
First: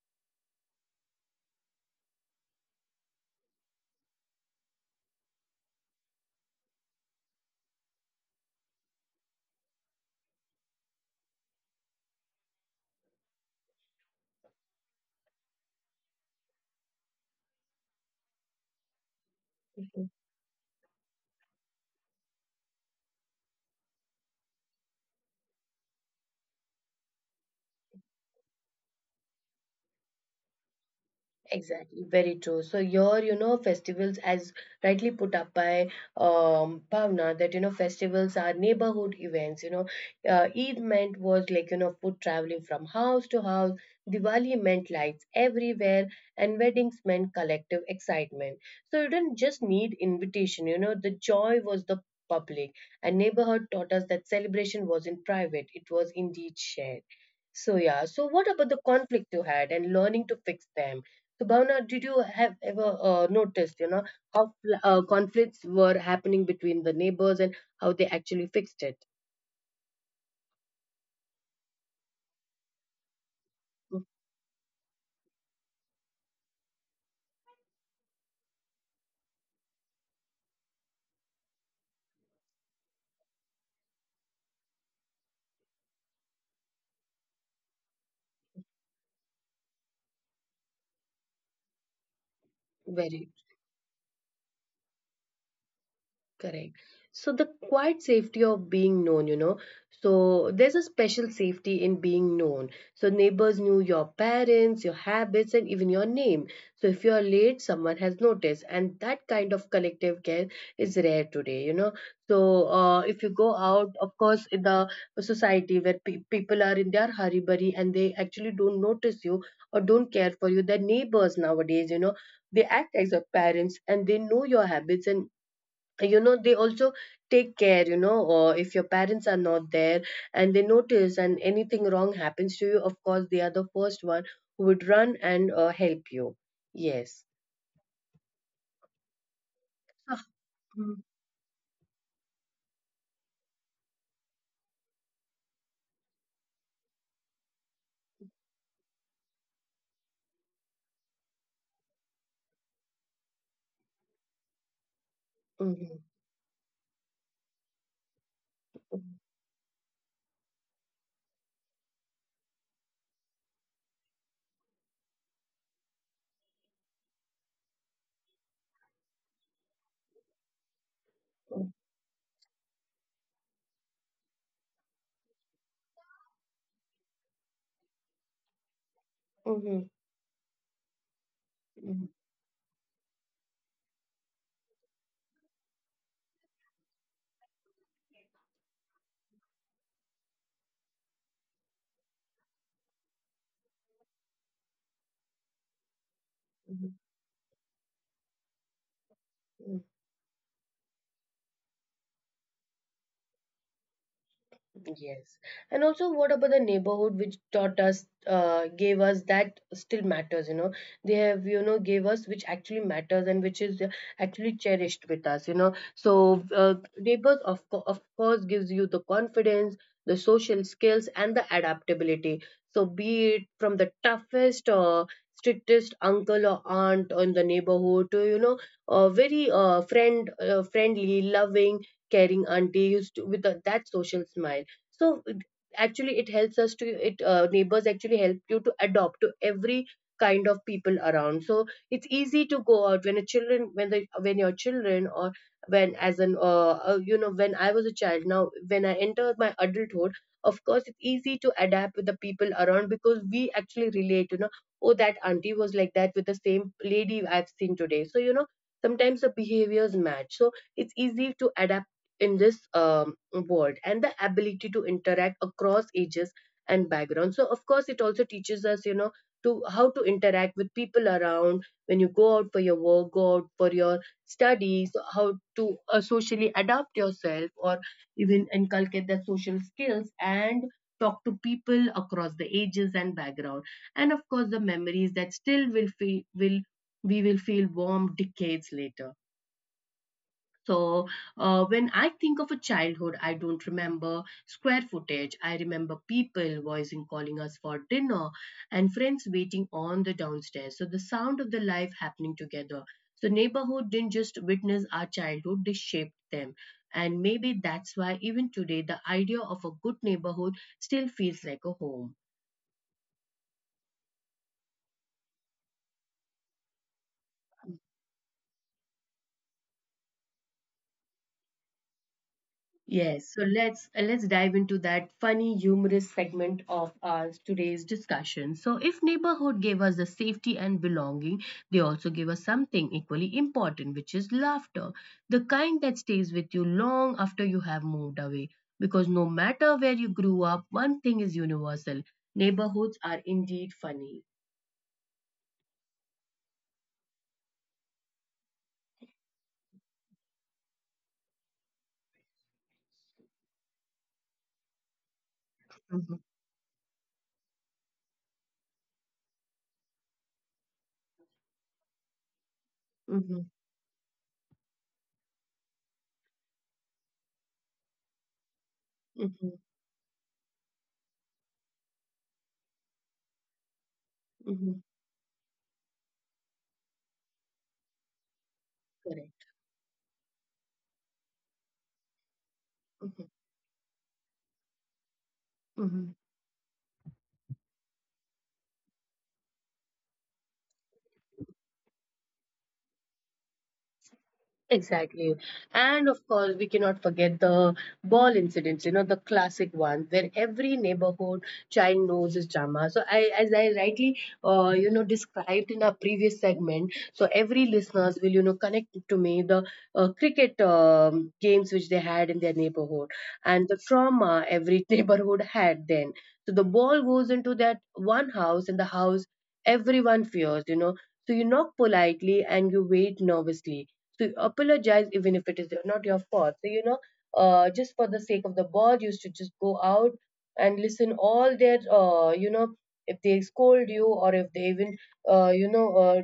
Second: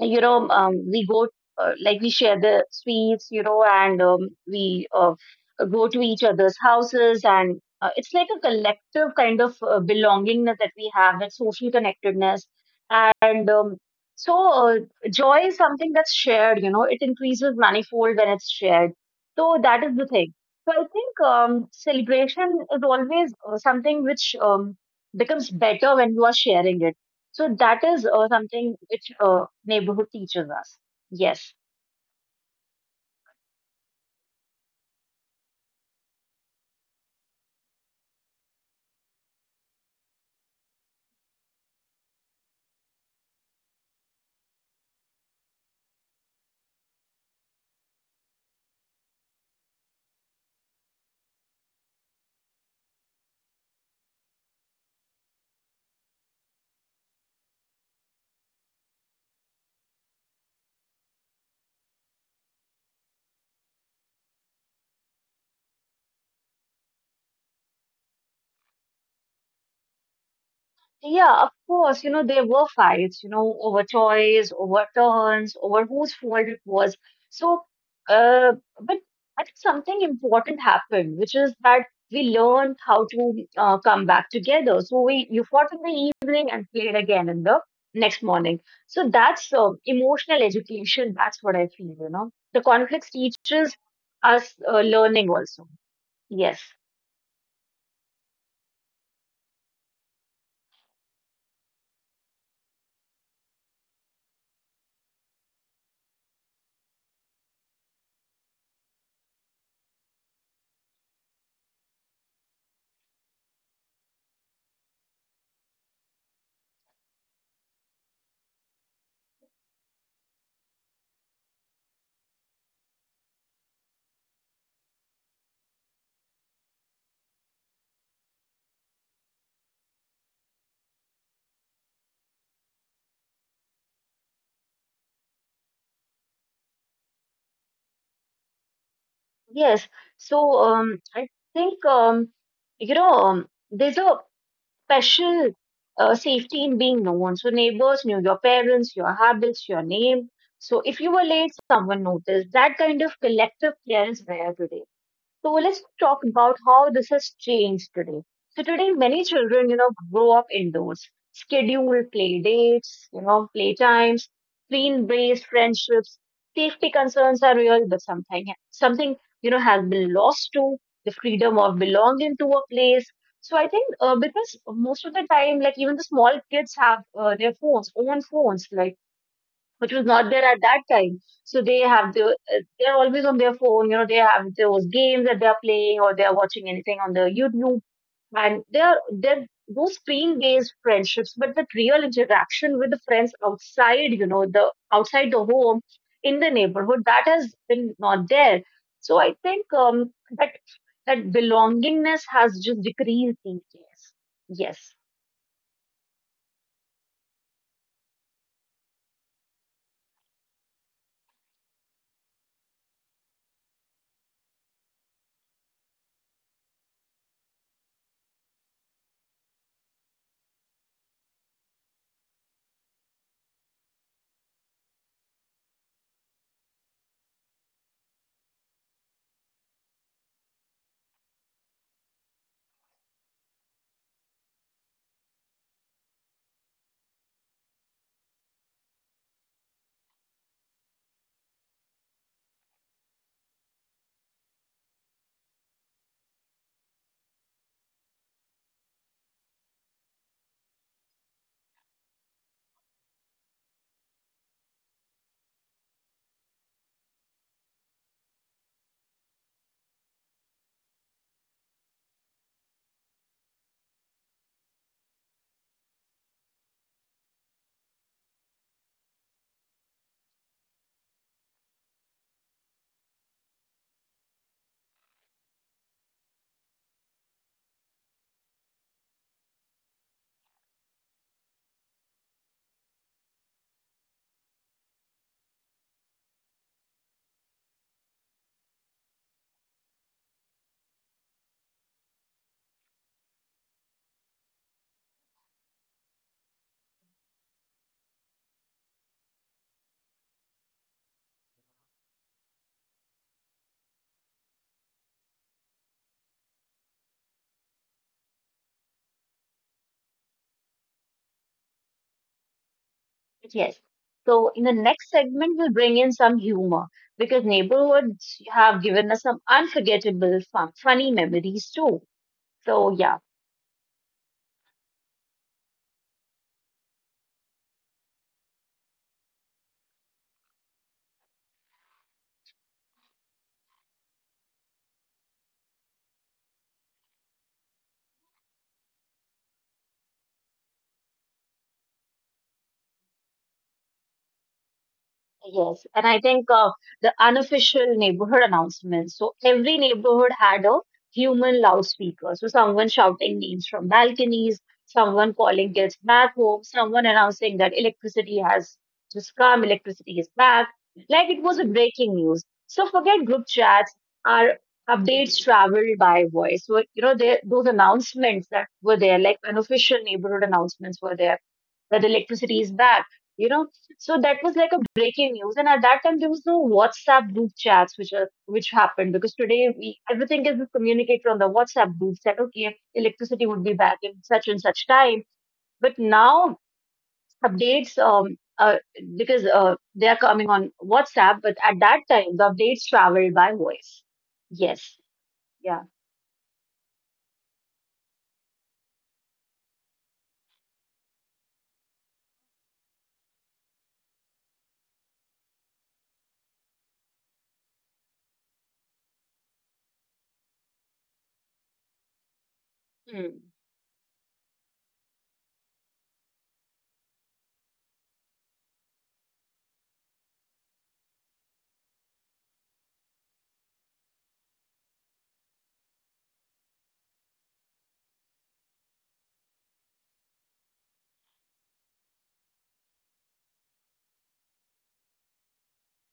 B: we go, we share the sweets, and we go to each other's houses. And it's like a collective kind of belongingness that we have, that social connectedness. And so, uh, joy is something that's shared; it increases manifold when it's shared. So, that is the
A: mhm.
B: thing. So, I think celebration is always something which becomes better when you are sharing it, so that is something which neighborhood teaches us. Yes.
A: Exactly, very true. So your, festivals, as rightly put up by Bhavna, that, festivals are neighborhood events. Eid meant was like, food traveling from house to house. Diwali meant lights everywhere, and weddings meant collective excitement. So you didn't just need invitation. The joy was the public, and neighborhood taught us that celebration wasn't private; it was indeed shared. So yeah, so what about the conflict you had and learning to fix them? So Bhavna, did you have ever noticed, how conflicts were happening between the neighbors, and how they actually fixed it?
B: Yeah, of course, you know, there were fights, you know, over
A: Mm.
B: toys, over turns, over whose fault it was. So, uh, but I think something important happened, which is that we learned how to come back together. So we you fought in the evening and played again in the next morning. So that's emotional education. That's what I feel, you know. The conflicts
A: Very.
B: teaches us learning also. Yes.
A: Correct. So the quiet safety of being known. So there's a special safety in being known. So neighbors knew your parents, your habits, and even your name. So if you're late, someone has noticed, and that kind of collective care is rare today. So if you go out, of course, in the society where people are in their hurry burry, and they actually don't notice you or don't care for you, their neighbors nowadays, they act as your parents and they know your habits. And, they also take care, or if your parents are not there and they notice, and anything wrong happens to you, of course they are the first one who would run and help you. Yes.
B: Yes. So
A: Mm-hmm.
B: I think there's a special safety in being known. So neighbors knew your parents, your habits, your name. So if you were late, someone noticed. That kind of collective care is rare today. So let's
A: Mm-hmm.
B: talk about how this has changed today. So today, many children, you know, grow up indoors, scheduled play dates, you know, play times, screen-based friendships. Safety concerns are real, but something has been lost to the freedom
A: Mm-hmm.
B: of belonging to a place. So I think because most of the time, like even the small kids have their phones, own phones, like
A: Mm-hmm.
B: which was not there at that time. So they have they're always on their phone. You know, they have those games that they're playing or they're watching anything on the YouTube, and they're those screen based friendships, but that real interaction with the friends outside, you know, the outside the home in the
A: Mm-hmm.
B: neighborhood that has been not there. So I think that belongingness has just decreased these days. Yes.
A: Yes. And also, what about the neighborhood which gave us that still matters? They have, gave us which actually matters, and which is actually cherished with us? So, neighbors, of course, gives you the confidence, the social skills, and the adaptability. So, be it from the toughest or strictest uncle or aunt in the neighborhood to, you know, a very friendly, loving, caring auntie used to, with a, that social smile so actually it helps us to it neighbors actually help you to adopt to every kind of people around. So it's easy to go out when your children or when as an you know when I was a child now when I enter my adulthood, of course it's easy to adapt with the people around because we actually relate, you know, oh that auntie was like that with the same lady I've seen today. So, you know, sometimes the behaviors match, so it's easy to adapt in this world, and the ability to interact across ages and backgrounds. So of course it also teaches us, you know, to how to interact with people around when you go out for your work, go out for your studies, how to socially adapt yourself or even inculcate the social skills and talk to people across the ages and background. And of course the memories that still will feel will we will feel warm decades later. So, when I think of a childhood, I don't remember square footage. I remember people voicing calling us for dinner and friends waiting on the downstairs. So, the sound of the life happening together. So, neighborhood didn't just witness our childhood, they shaped them. And maybe that's why even today the idea of a good neighborhood still feels like a home.
B: Yes. So in the next segment, we'll bring in some humor because neighborhoods have given us some unforgettable, fun, funny memories too. So yeah.
A: Yes, so let's dive into that funny, humorous segment of our today's discussion. So, if neighborhood gave us the safety and belonging, they also give us something equally important, which is laughter, the kind that stays with you long after you have moved away. Because no matter where you grew up, one thing is universal: neighborhoods are indeed funny.
B: Yes, and I think the unofficial neighborhood announcements. So every neighborhood had a human loudspeaker. So someone shouting names from balconies, someone calling kids
A: Mhm,
B: back home, someone announcing that electricity has just come, electricity is back. Like it was a breaking news. So forget
A: mhm,
B: group chats. Our updates traveled by voice. So you know there, those announcements that were there,
A: mhm,
B: like unofficial neighborhood announcements, were there, that electricity is back. You know, so that was
A: mhm,
B: like a breaking news. And at that time, there was no WhatsApp group chats, which are, which happened because
A: correct.
B: today we everything is communicated on the WhatsApp group chat. Okay,
A: Mhm,
B: electricity would be back in such and such time.
A: mhm.
B: But now updates, because they are coming on WhatsApp, but at that time the updates traveled by voice. Yes,
A: Exactly.
B: yeah.
A: And of course, we cannot forget the ball incidents, you know, the classic ones where every neighborhood child knows his drama. So I, as I rightly, you know, described in our previous segment, so every listeners will, you know, connect to me the cricket games which they had in their neighborhood
B: Hmm.
A: and the trauma every neighborhood had then. So the ball goes into that one house and the house everyone fears, you know. So you knock politely and you wait nervously, so apologize even if it is not your fault. So you know, just for the sake of the bird, you should just go out and listen all their, you know, if they scold you or if they even, uh, you know, uh,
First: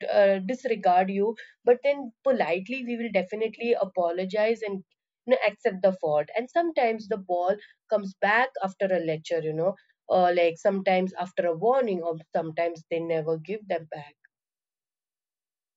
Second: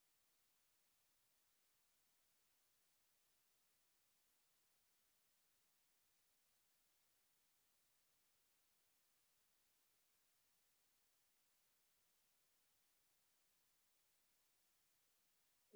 A: disregard you. But then politely, we will definitely apologize and, you know, accept the fault. And sometimes the ball comes back after a lecture, you know, like sometimes after a warning, or sometimes they never give them back.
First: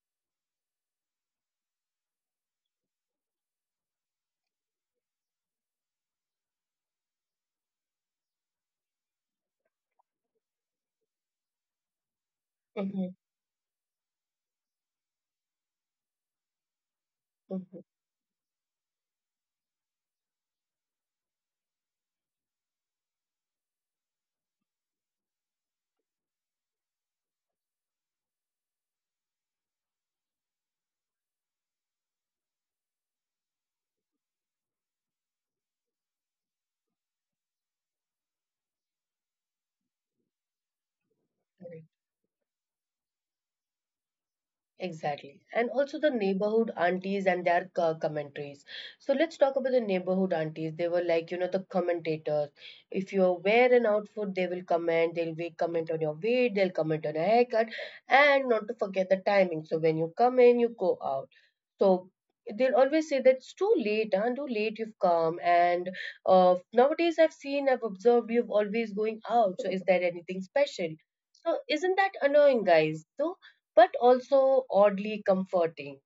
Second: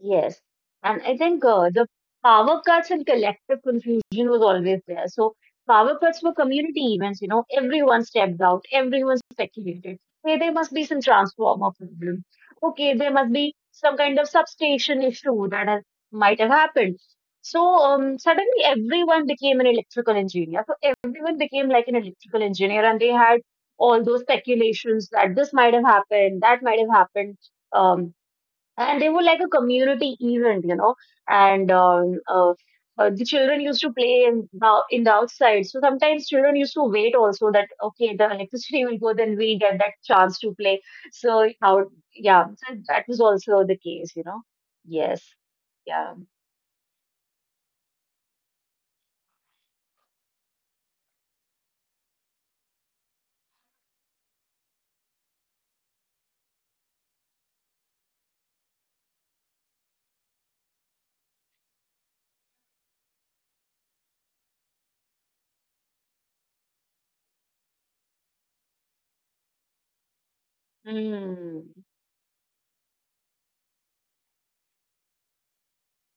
B: Yes. And I think the power cuts and collective confusion was always there. So power cuts were community events, you know, everyone stepped out, everyone speculated. Hey, there must be some transformer problem. Okay, there
A: Hmm.
B: must be some kind of substation issue that has, might have happened. So
A: Hmm.
B: suddenly everyone became an electrical engineer. So everyone became like an electrical engineer and they had all those speculations that this might have happened, that might have happened um and they were like a community event, you know. And the children used to play in the outside. So sometimes children used to wait also that okay, the electricity will go, then we'll get that chance to play. So how yeah, so that was also the case, you know. Yes,
A: Exactly. And also the
B: yeah.
A: neighborhood aunties and their co- commentaries. So let's talk about the neighborhood aunties. They were like, you know, the commentators. If you wear an outfit, they will comment. They'll be comment on your weight. They'll comment on your haircut. And not to forget the timing. So when you come in, you go out. So they'll always say that it's too late, huh? Too late you've come. And nowadays I've seen, I've observed you've always going out. So is there anything special? So
B: Mm.
A: isn't that annoying, guys? So, but also oddly comforting.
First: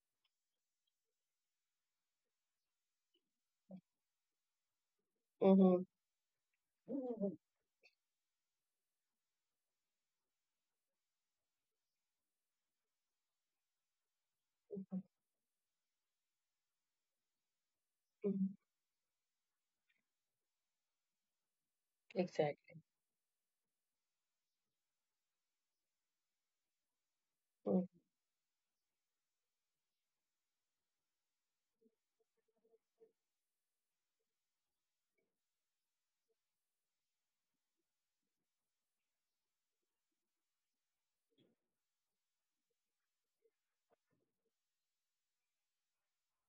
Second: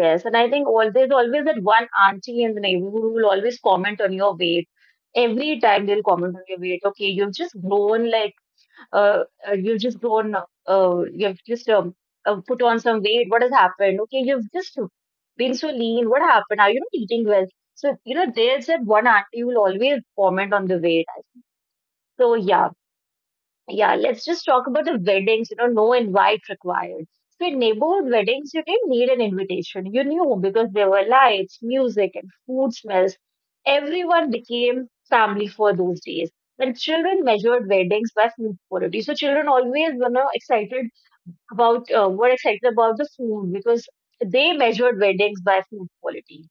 B: Yes, and I think all there's always that one auntie in the neighborhood who will always comment on your weight. Every
A: Mm-hmm.
B: time they'll comment on your weight. Okay,
A: Mm-hmm.
B: you've just grown like you've just grown up, you've just put on some weight. What has happened? Okay, you've just
A: Mm-hmm.
B: been so lean. What happened? Are you not eating well? So, you know, there's
A: Mm-hmm.
B: that one auntie who will always comment on the weight. So, yeah,
A: Exactly.
B: yeah, let's just talk about the weddings, you know, no invite required. So in
A: Mm-hmm.
B: neighborhood weddings, you didn't need an invitation. You knew because there were lights, music, and food smells. Everyone became family for those days. And children measured weddings by food quality. So children always were now excited about, were excited about the food because they measured weddings by food quality.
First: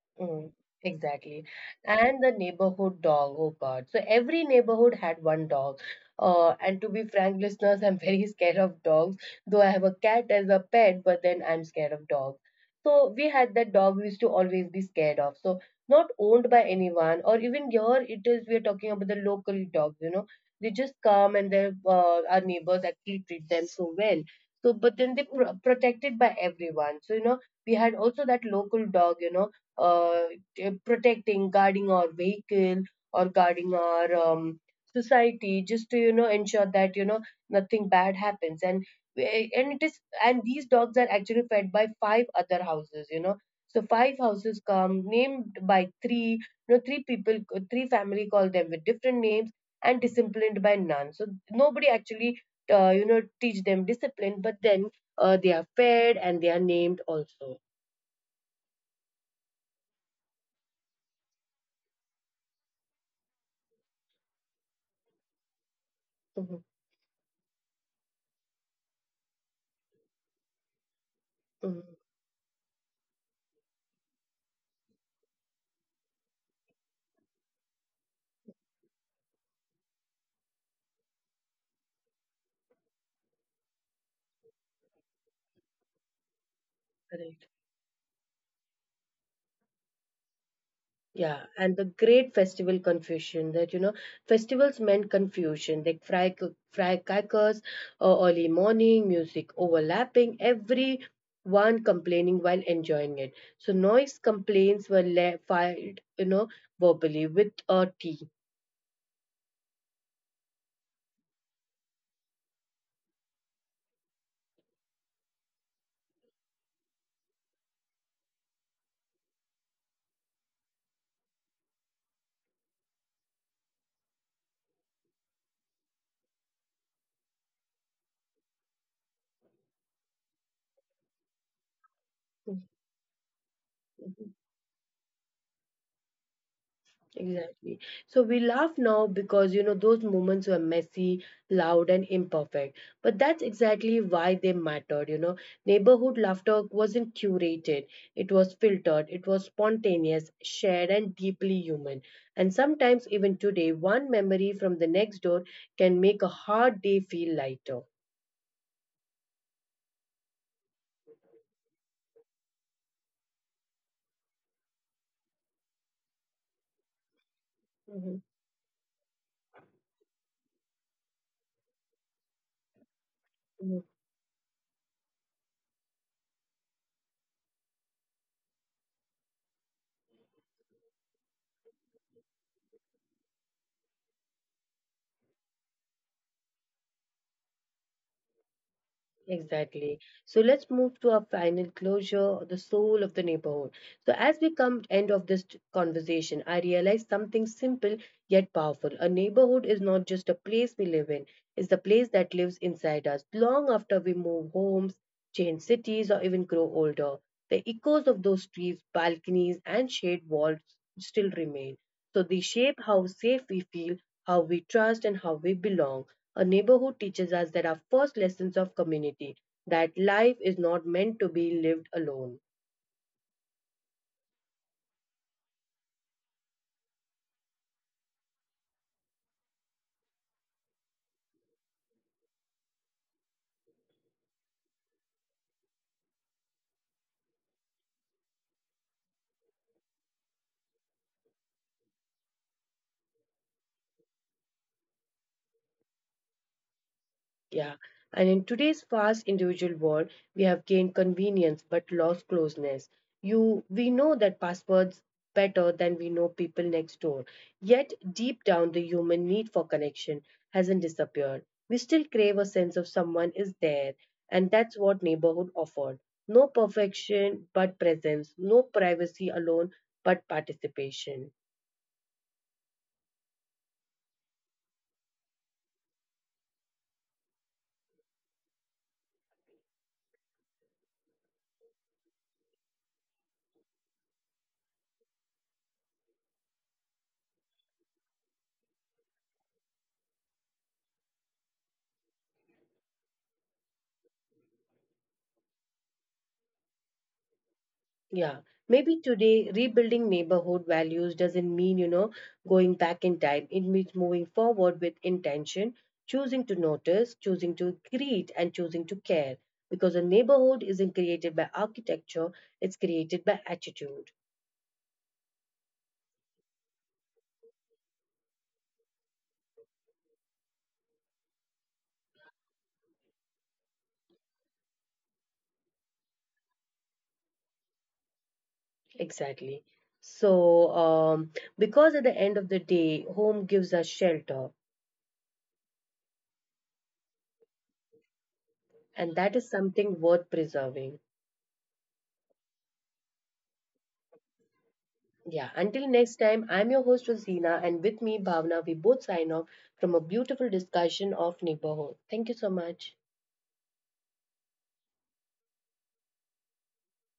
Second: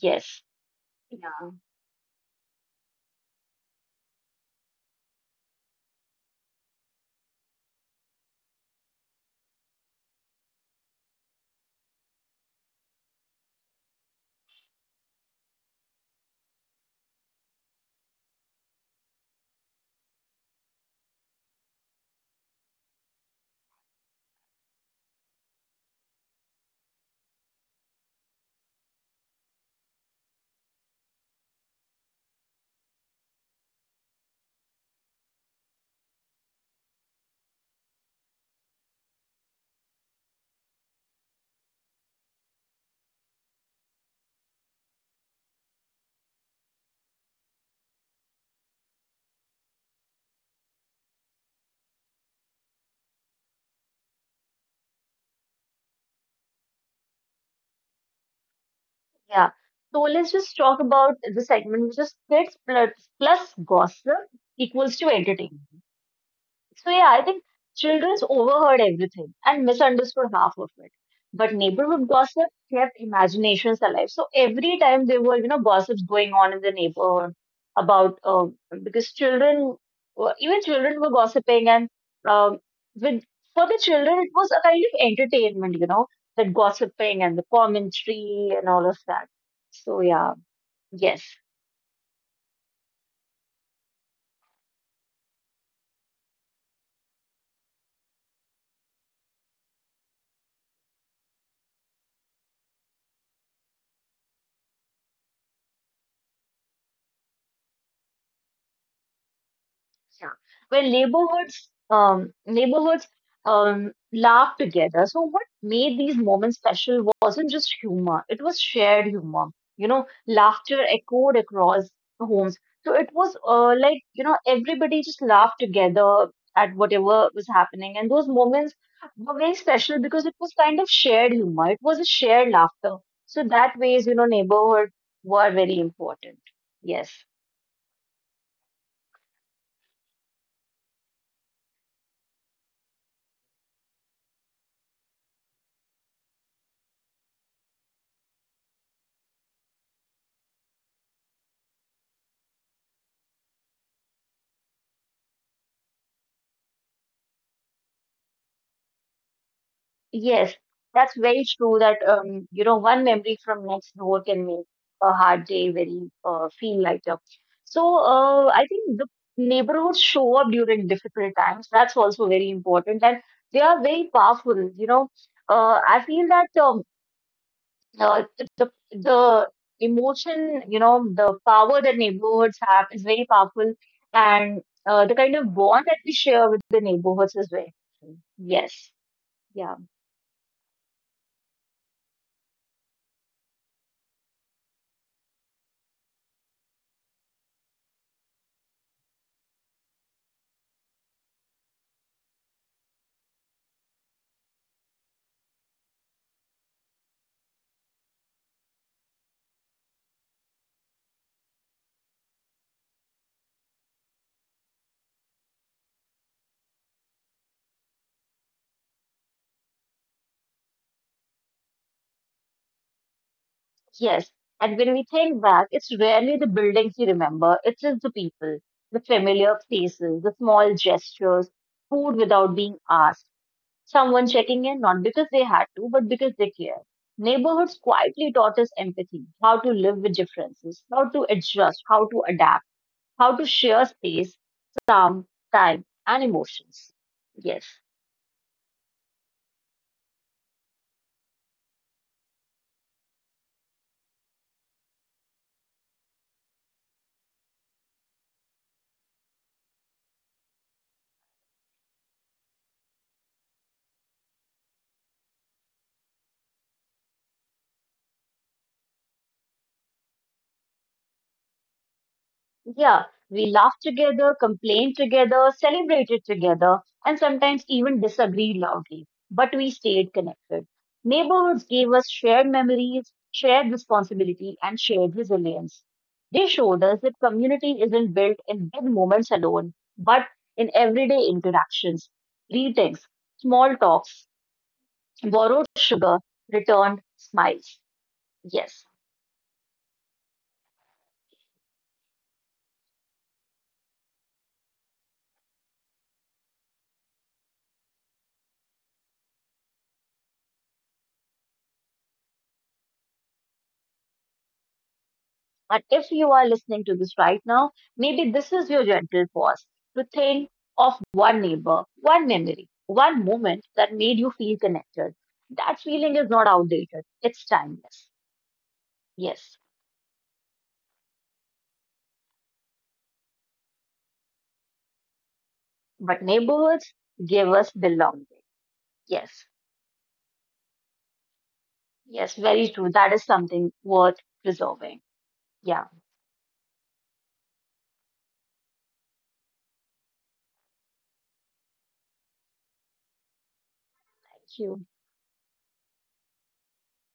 B: Yes.
A: Mm, exactly.
B: Yeah.
A: And the neighborhood dog, oh God. So every neighborhood had one dog. And to be frank, listeners, I'm very scared of dogs, though I have a cat as a pet, but then I'm scared of dogs. So we had that dog we used to always be scared of. So not owned by anyone, or even here it is, we're talking about the local dogs, you know. They just come and they our neighbors actually treat them so well. So, but then they protected by everyone. So, you know, we had also that local dog, you know, uh, protecting, guarding our vehicle or guarding our society, just to you know ensure that you know nothing bad happens. And eh, and it is and these dogs are actually fed by five other houses. You know, so five houses come named by three. You know, three people, three family call them with different names and disciplined by none. So nobody actually, you know, teach them discipline, but then they are fed and they are named also.
B: Yeah. So let's just talk about the segment which is kids plus, plus gossip equals to entertainment.
A: Mhm,
B: So yeah, I think children's overheard everything and misunderstood half of it. But
A: mhm,
B: neighborhood gossip kept imaginations alive. So every time there were, you know, gossips going on in the neighborhood about because even children were gossiping, and um, with for the children it was a kind of entertainment, you know, that gossiping and the
A: correct.
B: commentary and all of that. So yeah, yes.
A: Yeah, and the great festival confusion that you know festivals meant confusion. They fry firecrackers, early morning music overlapping, everyone complaining while enjoying it. So noise complaints were filed, you know, verbally with a tea.
B: Yeah, where neighborhoods laughed together. So what made these moments special wasn't just humor; it was shared humor. You know, laughter echoed across the homes. So it was like you know everybody just laughed together at whatever was happening, and those moments were very special because it was kind of shared humor. It was a shared laughter. So that ways, you know, neighborhood were very important. Yes.
A: Exactly. So we laugh now because you know those moments were messy, loud, and imperfect. But that's exactly why they mattered. You know, neighborhood laughter wasn't curated, it was filtered, it was spontaneous, shared, and deeply human. And sometimes, even today, one memory from the next door can make a hard day feel lighter.
B: Yes, that's very true that you know, one memory from next door can make a hard day very feel lighter. So
A: Mhm.
B: I think the neighborhoods show up during difficult times. That's also very important, and they are very powerful. You know, I feel that uh, the emotion, you know, the power that neighborhoods have is very powerful, and the kind of bond that we share with the neighborhoods is very powerful. Yes. Yeah.
A: Exactly. So let's move to our final closure, the soul of the neighborhood. So as we come end of this conversation, I realize something simple yet powerful. A neighborhood is not just a place we live in, it's the place that lives inside us long after we move homes, change cities, or even grow older. The echoes of those streets, balconies, and shade walls still remain. So they shape how safe we feel, how we trust, and how we belong. A neighborhood teaches us that our first lessons of community that life is not meant to be lived alone.
B: Yes, and when we think back, it's rarely the buildings we remember, it's just the people, the familiar faces, the small gestures, food without being asked, someone checking in not because they had to, but because they care. Neighborhoods quietly taught us empathy, how to live with differences, how to adjust, how to adapt, how to share space, calm, time, and emotions. Yes.
A: Yeah. And in today's fast individual world, we have gained convenience but lost closeness. You we know that passwords better than we know people next door. Yet deep down the human need for connection hasn't disappeared. We still crave a sense of someone is there, and that's what neighborhood offered. No perfection but presence, no privacy alone but participation.
B: Yeah, we laugh together, complain together, celebrated together, and sometimes even disagreed loudly. But we stayed connected. Neighborhoods gave us shared memories, shared responsibility, and shared resilience. They showed us that community isn't built in big moments alone, but in everyday interactions, greetings, small talks, borrowed sugar, returned smiles.
A: Yeah,
B: Yes.
A: maybe today rebuilding neighborhood values doesn't mean, you know, going back in time. It means moving forward with intention, choosing to notice, choosing to greet, and choosing to care. Because a neighborhood isn't created by architecture, it's created by attitude.
B: But if you are listening to this right now, maybe this is your gentle pause to think of one neighbor, one memory, one moment that made you feel connected. That feeling is not outdated, it's timeless. Yes,
A: Exactly. So, because at the end of the day, home gives us shelter,
B: but neighborhoods give us belonging.
A: and that is
B: Yes,
A: something worth preserving.
B: yes, very true. That is something worth preserving.
A: Yeah, until
B: Yeah,
A: next time, I'm your host, Rosina, and with me, Bhavna, we both sign off from a beautiful discussion of neighborhood. Thank you so much.
B: thank you.